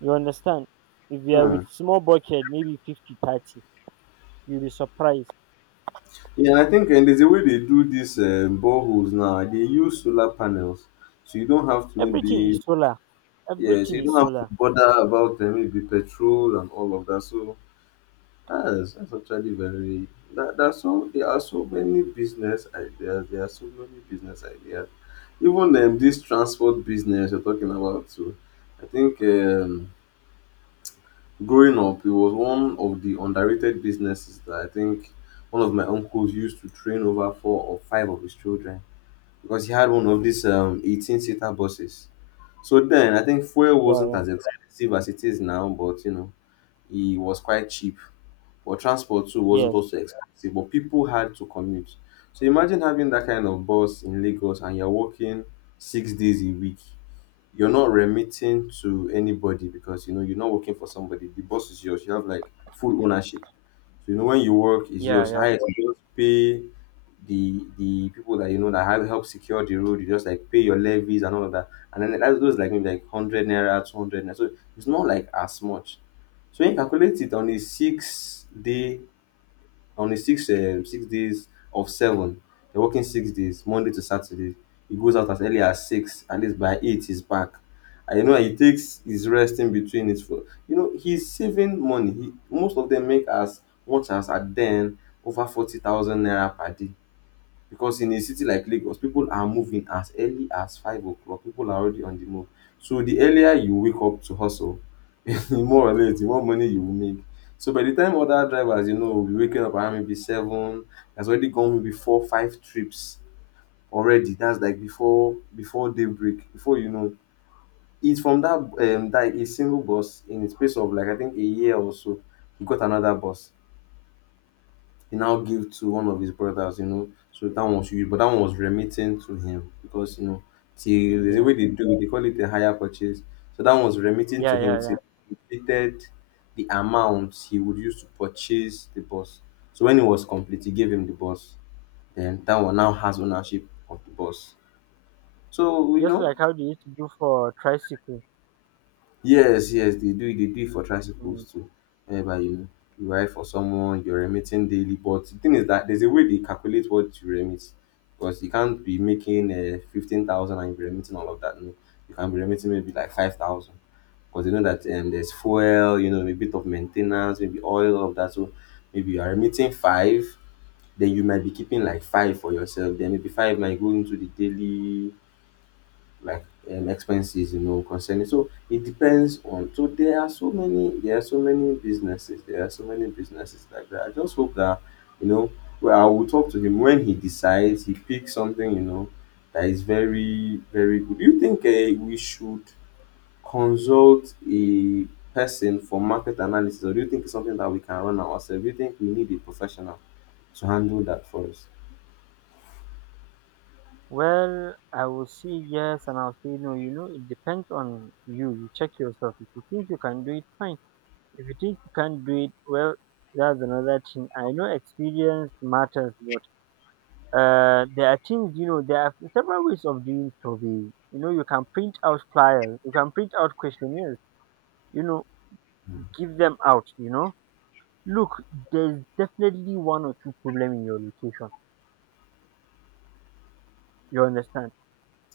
right: You understand? If you are with
left: Hmm.
right: small bucket, maybe 50 30 You'll be surprised.
left: Yeah, I think, and there's a way they do these boreholes now. They use solar panels, so you don't have to
right: Everything is
left: maybe.
right: solar.
left: Yes,
right: Everything
left: you
right: is
left: don't have to
right: solar.
left: bother about maybe petrol and all of that. So that's actually very. That, that's so there are so many business ideas. There are so many business ideas. Even this transport business you're talking about too. I think growing up, it was one of the underrated businesses that I think one of my uncles used to train over 4 or 5 of his children because he had one of these 18 seater buses. So then I think fuel
right: Yeah,
left: wasn't
right: yeah.
left: as expensive as it is now, but you know, it was quite cheap. But transport too wasn't
right: Yes.
left: also expensive, but people had to commute. So imagine having that kind of bus in Lagos and you're working 6 days a week. You're not remitting to anybody because you know you're not working for somebody. The bus is yours. You have like full ownership. So, you know, when you work, is
right: Yeah,
left: yours.
right: yeah.
left: Highest, you just pay the people that you know that have help secure the road. You just like pay your levies and all of that. And then that goes like maybe like 100 naira, 200 naira. So it's not like as much. So when you calculate it on a 6 day, on a six 6 days of seven, you're working 6 days Monday to Saturday. He goes out as early as 6, at least by 8 he's back, and you know he takes his rest in between it for, you know, he's saving money. He, most of them, make as much as at then over 40,000 naira per day because in a city like Lagos, people are moving as early as 5 o'clock. People are already on the move. So the earlier you wake up to hustle, the more or less, the more money you will make. So by the time other drivers, you know, will be waking up around maybe 7, has already gone maybe 4, 5 trips already. That's like before daybreak, before you know. It's from that that a single bus in the space of like I think a year or so, he got another bus. He now gave to one of his brothers, you know. So that one was huge, but that one was remitting to him because you know till there's a
right: Yeah.
left: way they do it, they call it a higher purchase. So that one was remitting to
right: Yeah,
left: him
right: yeah, yeah.
left: till he completed the amount he would use to purchase the bus. So when it was complete, he gave him the bus. Then that one now has ownership of the bus. So you
right: Just
left: know.
right: like how they used to do for tricycle.
left: Yes, yes, they do it. They do it for
right: Mm.
left: tricycles too. Whereby you you ride for someone, you're remitting daily. But the thing is that there's a way they calculate what you remit. Because you can't be making 15,000 and you're remitting all of that. No. You can be remitting maybe like 5,000. Because you know that there's fuel, you know, a bit of maintenance, maybe oil, all of that. So maybe you are remitting five, then you might be keeping like five for yourself. Then maybe five might go into the daily, like expenses, you know, concerning, so it depends on. So there are so many, there are so many businesses, there are so many businesses like that. I just hope that, you know, well, I will talk to him when he decides he picks something, you know, that is very very good. Do you think we should consult a person for market analysis, or do you think it's something that we can run ourselves? Do you think we need a professional to handle that for us?
right: Well, I will say yes and I'll say no. You know, it depends on you. You check yourself. If you think you can do it, fine. If you think you can't do it, well, that's another thing. I know experience matters, but there are things, you know. There are several ways of doing survey. You know, you can print out flyers, you can print out questionnaires, you know, give them out, you know. Look, there's definitely one or two problem in your location. You understand?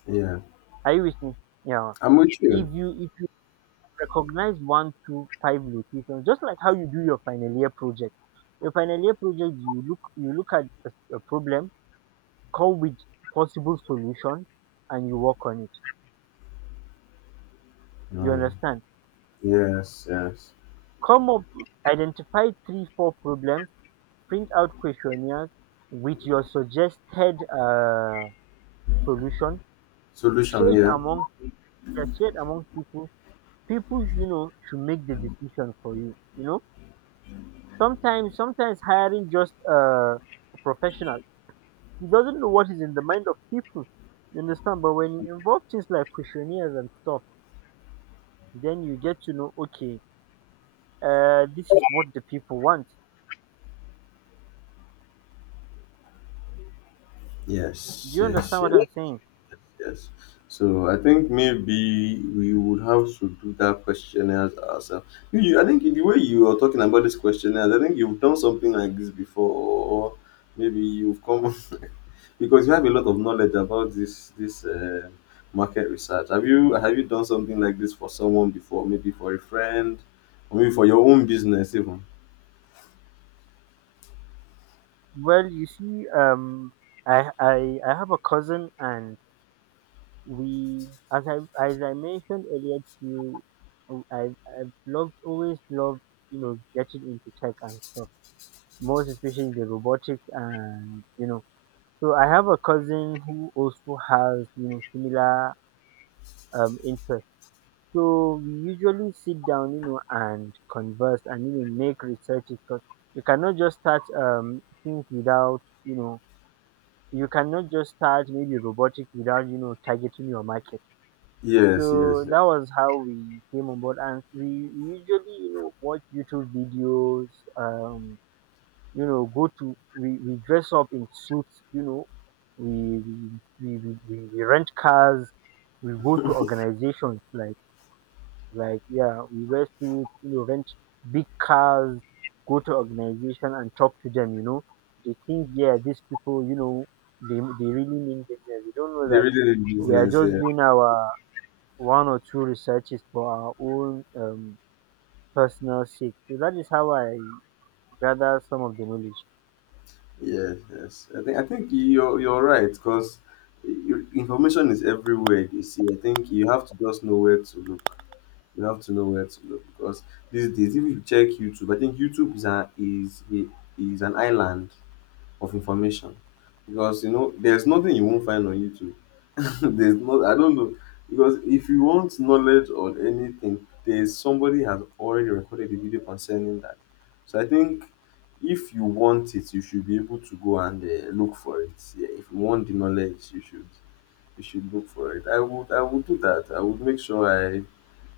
left: Yeah,
right: Are you with me? Yeah.
left: I'm with you.
right: If you recognize one, two, five locations, just like how you do your final year project. Your final year project, you look at a problem, come with possible solution, and you work on it. You
left: No,
right: understand?
left: yes, yes.
right: Come up, identify three, four problems, print out questionnaires with your suggested solution. Share
left: Solution,
right: it
left: yeah.
right: among, you are shared among people. People you know should make the decision for you. You know, sometimes hiring just a professional, he doesn't know what is in the mind of people. You understand? But when you involve things like questionnaires and stuff, then you get to know, okay, this is what the people want. Do
left: Yes,
right: you understand
left: yes,
right: what
left: yes,
right: I'm saying?
left: yes. So I think maybe we would have to do that questionnaires ourselves. I think the way you are talking about this questionnaires, I think you've done something like this before, or maybe you've come, because you have a lot of knowledge about this this market research. Have you done something like this for someone before? Maybe for a friend, or maybe for your own business even.
right: Well, you see, I have a cousin, and we, as I as I mentioned earlier to you, I've loved always loved, you know, getting into tech and stuff, most especially the robotics, and you know. So I have a cousin who also has, you know, similar interest. So we usually sit down, you know, and converse and, you know, make researches, because you cannot just start things without, you know, you cannot just start maybe robotics without, you know, targeting your market.
left: Yes, yes.
right: So that was how we came on board, and we usually, you know, watch YouTube videos. Um, you know, go to, we dress up in suits. You know, we rent cars. We go to organizations like, yeah, we wear suits. You know, rent big cars. Go to organization and talk to them. You know, they think, yeah, these people, you know, they really mean business. They don't know
left: They're
right: that
left: really in
right: we are
left: business.
right: just
left: Yeah.
right: doing our one or two researches for our own personal sake. So that is how I gather some of the knowledge.
left: Yes, yes. I think you're right because information is everywhere. You see, I think you have to just know where to look. You have to know where to look because these days, if you check YouTube, I think YouTube is is an island of information because you know there's nothing you won't find on YouTube. There's not. I don't know, because if you want knowledge on anything, there's somebody has already recorded a video concerning that. So I think if you want it, you should be able to go and look for it. Yeah, if you want the knowledge, you should, you should look for it. I would do that. I would make sure i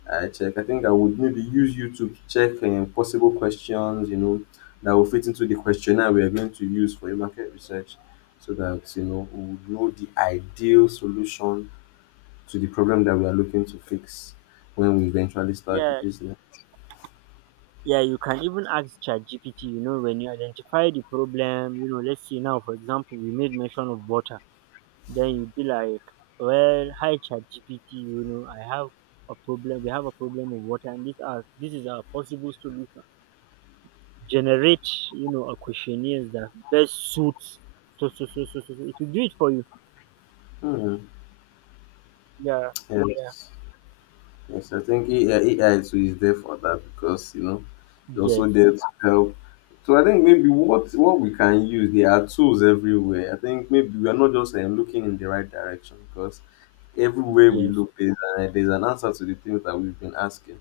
left: i check. I think I would maybe use YouTube to check possible questions, you know, that will fit into the questionnaire we are going to use for your market research, so that you know we would know the ideal solution to the problem that we are looking to fix when we eventually start the
right: Yeah,
left: business.
right: yeah. You can even ask ChatGPT. You know, when you identify the problem, you know, let's say now, for example, we made mention of water. Then you'd be like, "Well, hi ChatGPT. You know, I have a problem. We have a problem of water, and this is our possible solution. Generate, you know, a questionnaire that best suits." So. It will do it for you.
left: Hmm,
right: Yeah, yeah.
left: yes. Yes, I think AI, AI too is there for that because you know it's
right: Yes.
left: also there to help. So I think maybe what we can use, there are tools everywhere. I think maybe we are not just looking in the right direction because everywhere we
right: Yes.
left: look there's an answer to the things that we've been asking.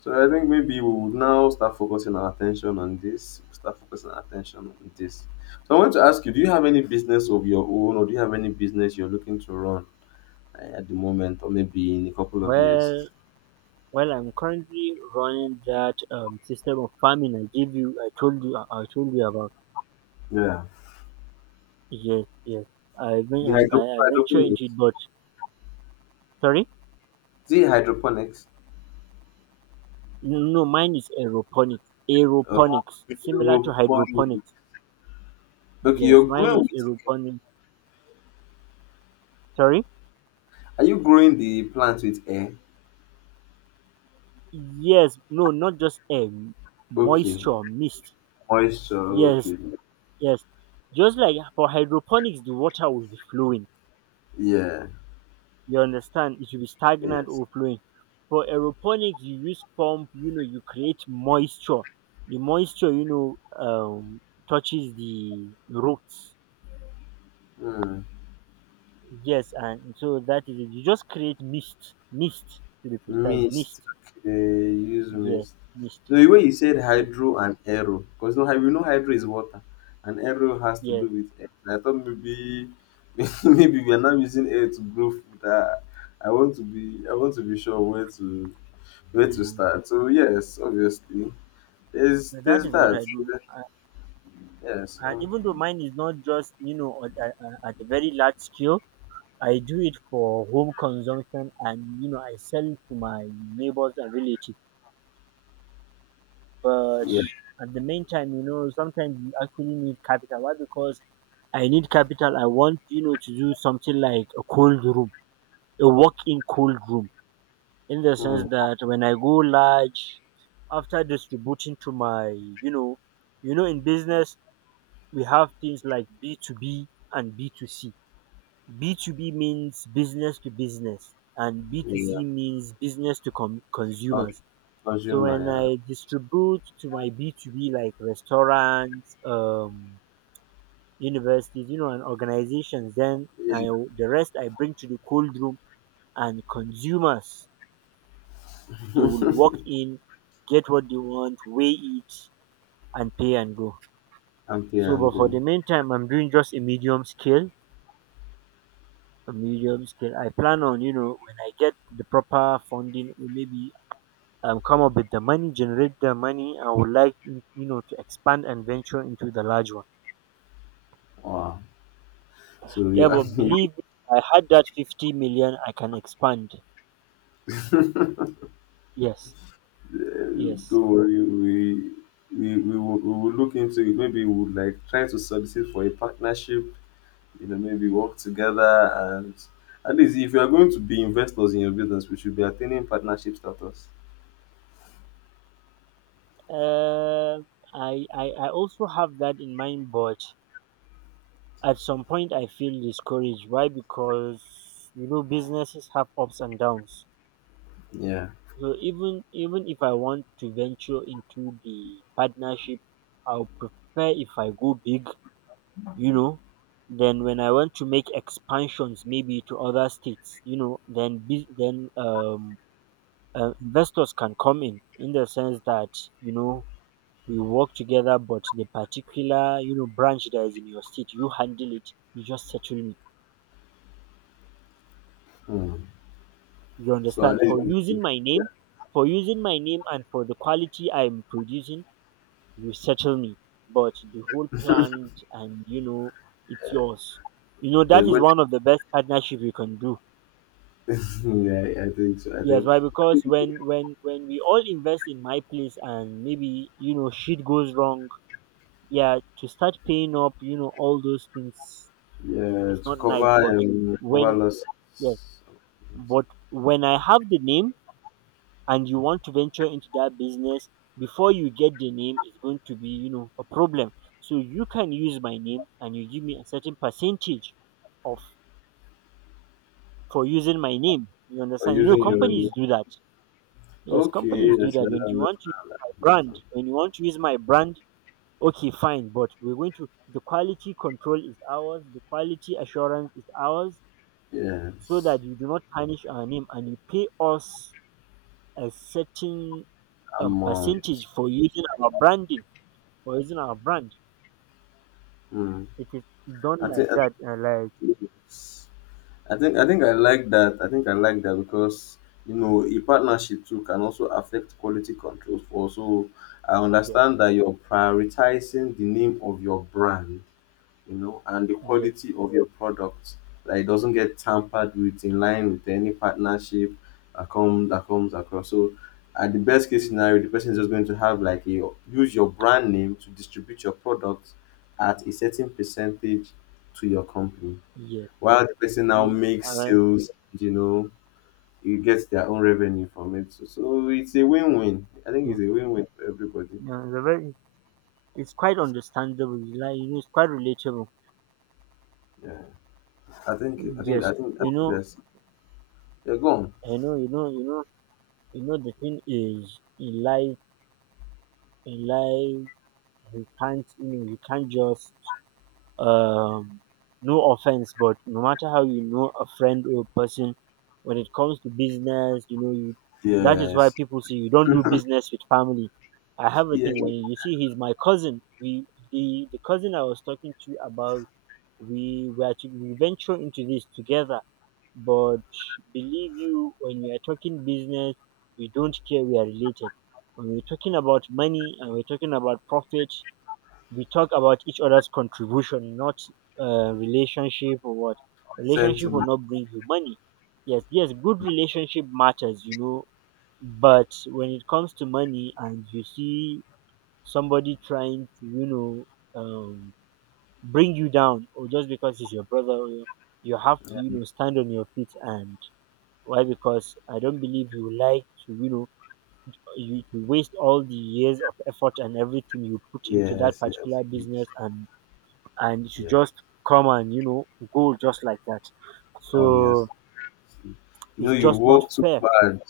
left: So I think maybe we would now start focusing our attention on this. Start focusing our attention on this. So I want to ask you: Do you have any business of your own, or do you have any business you're looking to run at the moment, or maybe in a couple of years?
right: Well, I'm currently running that system of farming I gave you. I told you. I told you about.
left: Yeah.
right: Yes, yes.
left: The
right: I venture into it,
left: hydroponics.
right: but sorry.
left: See hydroponics.
right: No, mine is aeroponics.
left: Okay.
right: Aeroponics, similar to
left: Hydroponics.
right: hydroponics.
left: Okay,
right: Yes,
left: you're
right: mine
left: growing
right: is
left: with
right: aeroponics. Sorry.
left: are you growing the plant with air?
right: Yes, no, not just air,
left: Okay.
right: moisture, mist.
left: Moisture,
right: Yes,
left: okay.
right: yes. Just like for hydroponics, the water will be flowing.
left: Yeah.
right: You understand? It will be stagnant
left: Yes.
right: or flowing. For aeroponics, you use pump. You know, you create moisture, the moisture, you know, touches the roots.
left: Hmm.
right: Yes. And so that is it. You just create mist, to be precise. Mist.
left: Mist. Okay. Use
right: Yes,
left: mist.
right: mist.
left: No, the way you said
right: Yes.
left: hydro and aero, because no, we know hydro is water, and aero has to
right: Yes.
left: do with air. I thought maybe, maybe we are not using air to grow food. I want to be, I want to be sure where to. Where to
right: Mm.
left: start? So yes, obviously,
right: So that
left: there's
right: is what
left: that.
right: I do.
left: Yeah,
right: And
left: so
right: even though mine is not just, you know, at a very large scale, I do it for home consumption, and, you know, I sell to my neighbors and relatives. But
left: yeah,
right: at the meantime, you know, sometimes you actually need capital. Why? Because I need capital. I want, you know, to do something like a cold room, a walk-in cold room, in the sense
left: hmm.
right: that when I go large, after distributing to my, you know, in business we have things like B2B and B2C. B two B means business to business, and B two
left: Yeah,
right: C means
left: Con-
right: consumers. So when
left: consumer,
right: I distribute to my B2B like restaurants, universities, you know, and organizations, then
left: yeah,
right: I, the rest I bring to the cold room, and consumers, they will
left: yeah.
right: walk in, get what they want, weigh it, and pay and go.
left: And pay
right: So,
left: and
right: but for
left: go.
right: the meantime, I'm doing just a medium scale. I plan on, you know, when I get the proper funding, or maybe come up with the money, generate the money. I would like, you know, to expand and venture into the large one.
left: Wow. So
right: Yeah,
left: yeah,
right: but believe me, if I had that 50 million, I can expand.
left: don't
right: Yes, yes.
left: worry, we. We will look into it. Maybe we would like try to solicit for a partnership. You know, maybe work together and at least if you are going to be investors in your business, we should be attaining partnership status.
right: Uh, I also have that in mind, but at some point I feel discouraged. Why? Because, you know, businesses have ups and downs.
left: Yeah.
right: So even, if I want to venture into the partnership, I'll prefer if I go big, you know, then when I want to make expansions, maybe to other states, you know, then, then, investors can come in the sense that, you know, we work together, but the particular, you know, branch that is in your state, you handle it. You just settle me.
left: Hmm.
right: You
left: So
right: understand?
left: at
right: For
left: least.
right: using my name, and for the quality I'm producing, you settle me. But the whole plant and, you know, it's yours. You know, that
left: But
right: is
left: when,
right: one of the best partnership you can do.
left: yeah, I think so. I
right: Yes.
left: think
right: Why? Because when we all invest in my place and maybe, you know, shit goes wrong, yeah, to start paying up, you know, all those things
left: yeah,
right: is
left: to
right: not nice.
left: cover
right: But
left: cover
right: when,
left: losses
right: yes, but when I have the name and you want to venture into that business, before you get the name, it's going to be, you know, a problem. So you can use my name and you give me a certain percentage of, for using my name. You
left: or
right: understand? You know,
left: using your own.
right: companies do that. Yes,
left: Okay,
right: companies do
left: yes,
right: that.
left: I
right: When you
left: understand.
right: want to
left: I
right: use my
left: understand.
right: brand,
left: Like,
right: when you want to use my brand, okay, fine, but we're going to, the quality control is ours, the quality assurance is ours, so
left: yes,
right: that you do not tarnish our name, and you pay us a certain
left: amount.
right: percentage for using our branding, for using our brand
left: Hmm.
right: it is done
left: I
right: like
left: think I
right: that. And like,
left: think I think I like that. I think I like that because you know a partnership too can also affect quality control. For so I
right: yes,
left: understand that you're prioritizing the name of your brand, you know, and the
right: yes,
left: quality of your product that it doesn't get tampered with in line with any partnership that comes across. So at the best case scenario, the person is just going to have like a use your brand name to distribute your product at a certain percentage to your company.
right: yes.
left: While the person now
right: mm, uh,
left: makes sales, you know, you get their own revenue from it. So, so it's a win-win. I think
right: mm,
left: it's a win-win for everybody.
right: yeah, the very, it's quite understandable, like, you know. It's quite relatable.
left: Yeah.
right: Yes.
left: I
right: You
left: think
right: know,
left: that's yeah, go on.
right: I know you know, the thing is, in life, in life you can't, you can't just um no offense, but no matter how you know a friend or person, when it comes to business, you know, you, that is why
left: Yes.
right: people say you don't do business with family. I have a
left: Yeah,
right: thing. When
left: like
right: you see, he's my cousin. We The cousin I was talking to you about, we were to we venture into this together. But believe you, when we are talking business, we don't care we are related. When we're talking about money and we're talking about profit, we talk about each other's contribution, not relationship or what. Relationship will
left: sentiment.
right: not bring you money. Yes, yes, good relationship matters, you know. But when it comes to money and you see somebody trying to, you know, um, bring you down, or just because he's your brother, you have to,
left: Yes,
right: you know, stand on your feet. And why? Because I don't believe you like to, you know, you waste all the years of effort and everything you put into that
left: yes,
right: particular
left: yes.
right: business, and you should
left: Yeah,
right: just come and go just like that.
left: oh yes.
right: So
left: You know,
right: it's
left: you
right: just not
left: work too
right: fair.
left: hard.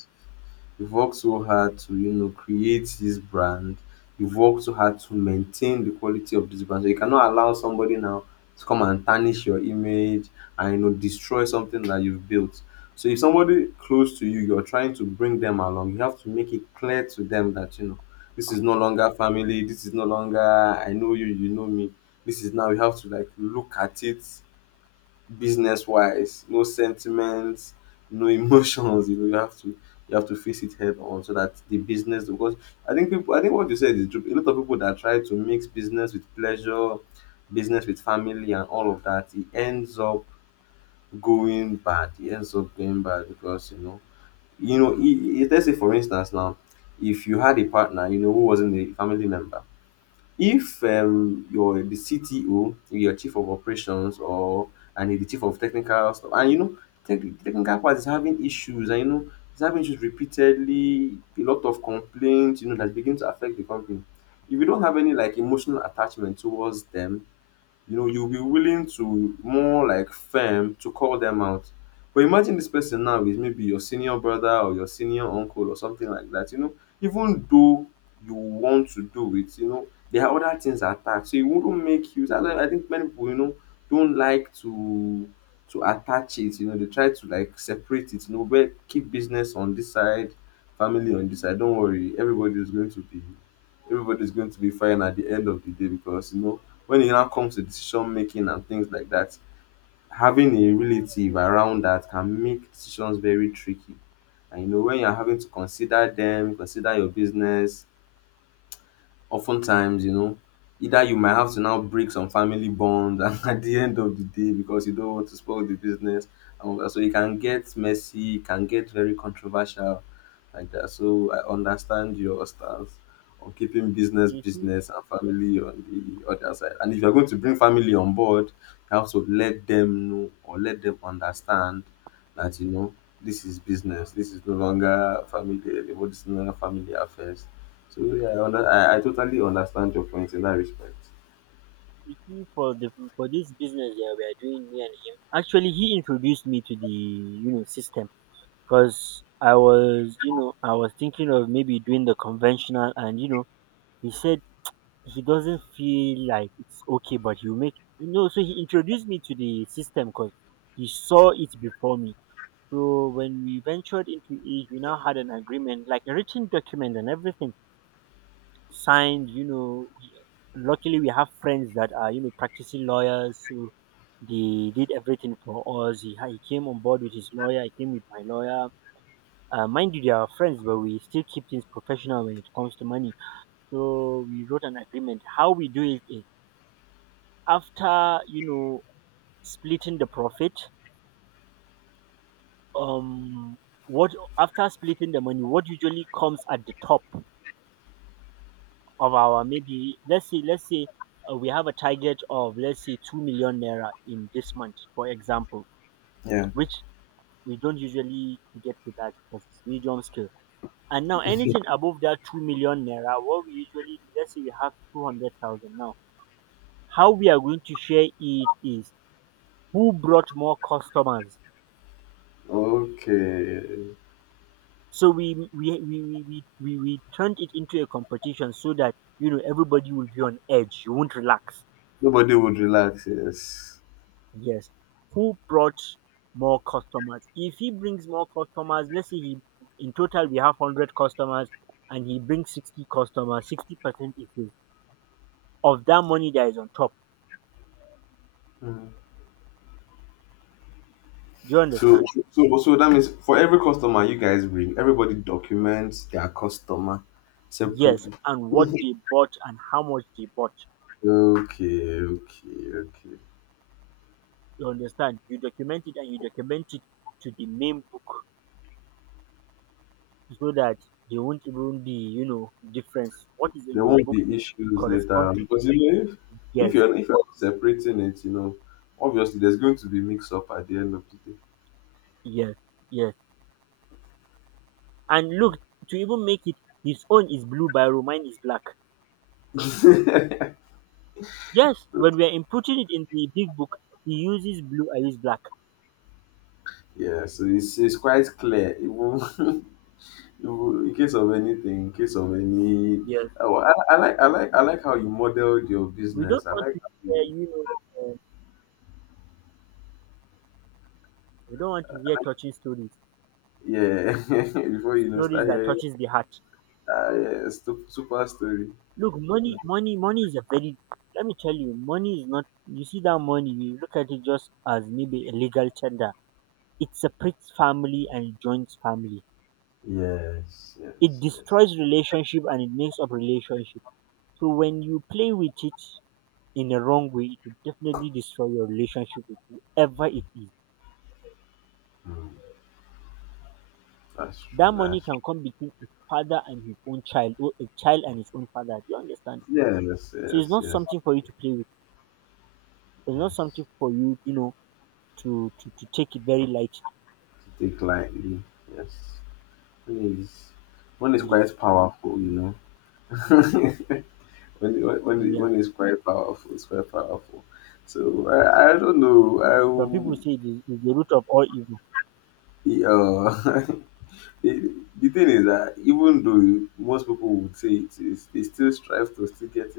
left: You've worked so hard to, you know, create this brand. You've worked so hard to maintain the quality of this brand. So you cannot allow somebody now to come and tarnish your image and, you know, destroy something that you've built. So if somebody close to you, you're trying to bring them along, you have to make it clear to them that, you know, this is no longer family. This is no longer I know you, you know me. This is now you have to like look at it business wise, no sentiments, no emotions. You know, you have to face it head on so that the business because I think people I think what you said is true. A lot of people that try to mix business with pleasure, business with family and all of that, it ends up going bad. It ends up going bad because you know let's say for instance now, if you had a partner, you know, who wasn't a family member if you're the CTO, you're chief of operations or and you're the chief of technical stuff, and you know, technical part is having issues, and you know, it's having issues repeatedly, a lot of complaints, you know, that begin to affect the company. If you don't have any like emotional attachment towards them, you know you'll be willing to more like firm to call them out but imagine this person now is maybe your senior brother or your senior uncle or something like that, you know, even though you want to do it you know there are other things attached so it wouldn't make you that's why I think many people you know don't like to attach it, you know they try to like separate it, you know, where keep business on this side, family on this side, don't worry, everybody is going to be fine at the end of the day because you know when it now comes to decision making and things like that, having a relative around that can make decisions very tricky. And you know, when you're having to consider them, consider your business, oftentimes, you know, either you might have to now break some family bonds and at the end of the day because you don't want to spoil the business. And all that. So it can get messy, it can get very controversial like that. So I understand your stance on keeping business
right: You see,
left: business and family on the other side. And if you're going to bring family on board, you have to let them know or let them understand that you know this is business. This is no longer family anymore. This is no longer family affairs. So yeah, I totally understand your point in that respect.
right: you see, for this business that we are doing, me and him. Actually, he introduced me to the system, because I was you know I was thinking of maybe doing the conventional, and he said he doesn't feel like it's okay, but you make. So he introduced me to the system, because he saw it before me. So when we ventured into it, we now had an agreement, like a written document, and everything signed. You know, luckily we have friends that are practicing lawyers, so they did everything for us. He came on board with his lawyer. I came with my lawyer. Mind you, they are friends, but we still keep things professional when it comes to money. So we wrote an agreement. How we do it is, after splitting the profit. Um, what after splitting the money, what usually comes at the top of our, maybe, let's say we have a target of, let's say, 2 million naira in this month, for example,
left: Yeah.
right: which we don't usually get to that because it's medium scale. And now anything above that 2 million naira, what we usually do, let's say we have 200,000 now, how we are going to share it is who brought more customers.
left: Okay.
right: So we turned it into a competition so that, you know, everybody will be on edge, you won't relax.
left: Nobody would relax, yes.
right: Yes. Who brought more customers? If he brings more customers, let's say, he in total we have 100 customers, and he brings 60 customers, 60% is his. Of that money that is on top.
left: Mm.
right: Do you
left: So,
right: understand?
left: so that means for every customer you guys bring, everybody documents their customer
right: Yes.
left: separately.
right: And what they bought and how much they bought.
left: Okay, okay, okay.
right: You understand? You document it, and you document it to the main book, so that there won't even be, you know, difference. What is in
left: There
right: your
left: won't
right: book
left: be
right: to
left: issues
right: correspond
left: later
right: to?
left: because you know if
right: Yes,
left: if you're separating it, you know, obviously there's going to be mix up at the end of the
right: yes, yes. And look, to even make it, his own is blue biro, mine is black. Yes, when
left: day.
right: we are inputting it in the big book, he uses blue, I use black.
left: Yeah, so it's quite clear. It will in case of anything, in case of any,
right: Yes,
left: oh, I like how you modeled your
right: we don't
left: business. I
right: want
left: like
right: to
left: how
right: hear,
left: you,
right: you know, uh, we don't want to hear touching stories,
left: yeah. Before you know,
right: stories
left: start
right: that
left: hearing,
right: touches the heart.
left: yeah, super story. You
right: Look,
left: know.
right: money, money, money is a very. Let me tell you, money is not. You see that money, you look at it just as maybe a legal tender. It separates family and it joins family.
left: Yes,
right: It
left: yes, yes.
right: destroys relationship and it makes up relationship. So when you play with it in a wrong way, it will definitely destroy your relationship with whoever it is.
left: Mm, that's
right: That
left: true.
right: money
left: That's
right: can come between a father and his own child, or a child and his own father. Do you understand?
left: true. Yes,
right: So it's
left: yes,
right: not
left: yes,
right: something for you to play with. It's not
left: yes.
right: something for you, you know, to take it very light.
left: To take lightly. Yes. One is, one is
right: Yes.
left: quite powerful,
right: Mm,
left: you know.
right: yeah.
left: When it's quite powerful, it's quite powerful. So I don't
right: Some people
left: know.
right: say it is, the root of all evil.
left: Yeah. The the thing is that even though most people would say it is, they still strive to still get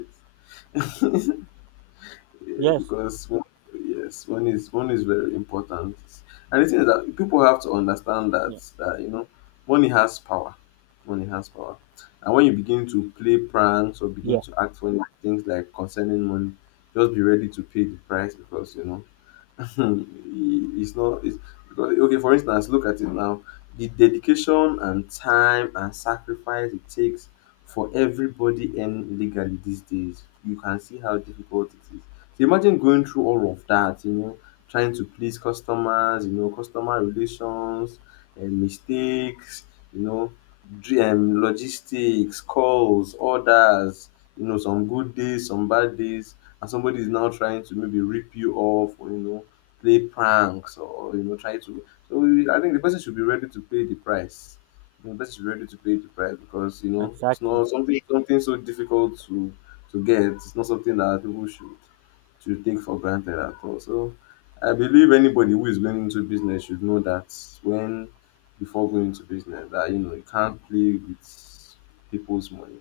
left: it. Yeah,
right: Yes,
left: because one, yes, one is very important. And the thing is that people have to understand that
right: yeah,
left: that you know money has power. Money has power. And when you begin to play pranks or begin
right: yeah,
left: to act funny things like concerning money, just be ready to pay the price because you know it's not it's because okay for instance look at it now the dedication and time and sacrifice it takes for everybody in legally these days you can see how difficult it is, so imagine going through all of that, you know, trying to please customers, you know, customer relations and mistakes, you know, logistics calls orders, you know, some good days, some bad days, and somebody is now trying to maybe rip you off or you know play pranks or you know try to so we, I think the person should be ready to pay the price, the person should be ready to pay the price because you know it's
right: exactly,
left: not something so difficult to get, it's not something that people should take for granted at all, so I believe anybody who is going into business should know that when before going into business that you know you can't play with people's money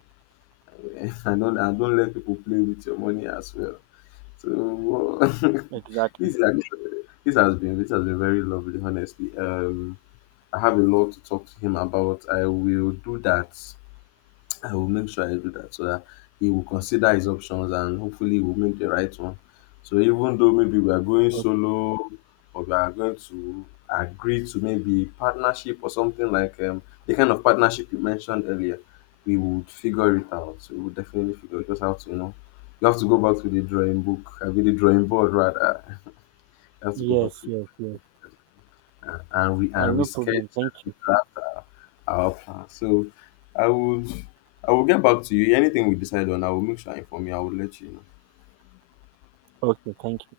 left: and don't let people play with your money as well so
right: exactly.
left: this is actually, this has been very lovely, honestly. I have a lot to talk to him about. I will make sure I do that so that he will consider his options and hopefully he will make the right one. So even though maybe we are going
right: Okay.
left: solo or we are going to agree to maybe partnership or something like the kind of partnership you mentioned earlier, we would figure it out. We would definitely figure it. Just have to, you know, you have to go back to the drawing book. I mean, the drawing board rather. You have to go back
right: Yes,
left: to
right: yes, yes.
left: and we and
right: No
left: reschedule
right: problem. Thank you.
left: our plan. So I will I will get back to you. Anything we decide on, I will make sure I inform you. I will let you know.
right: Okay, thank you.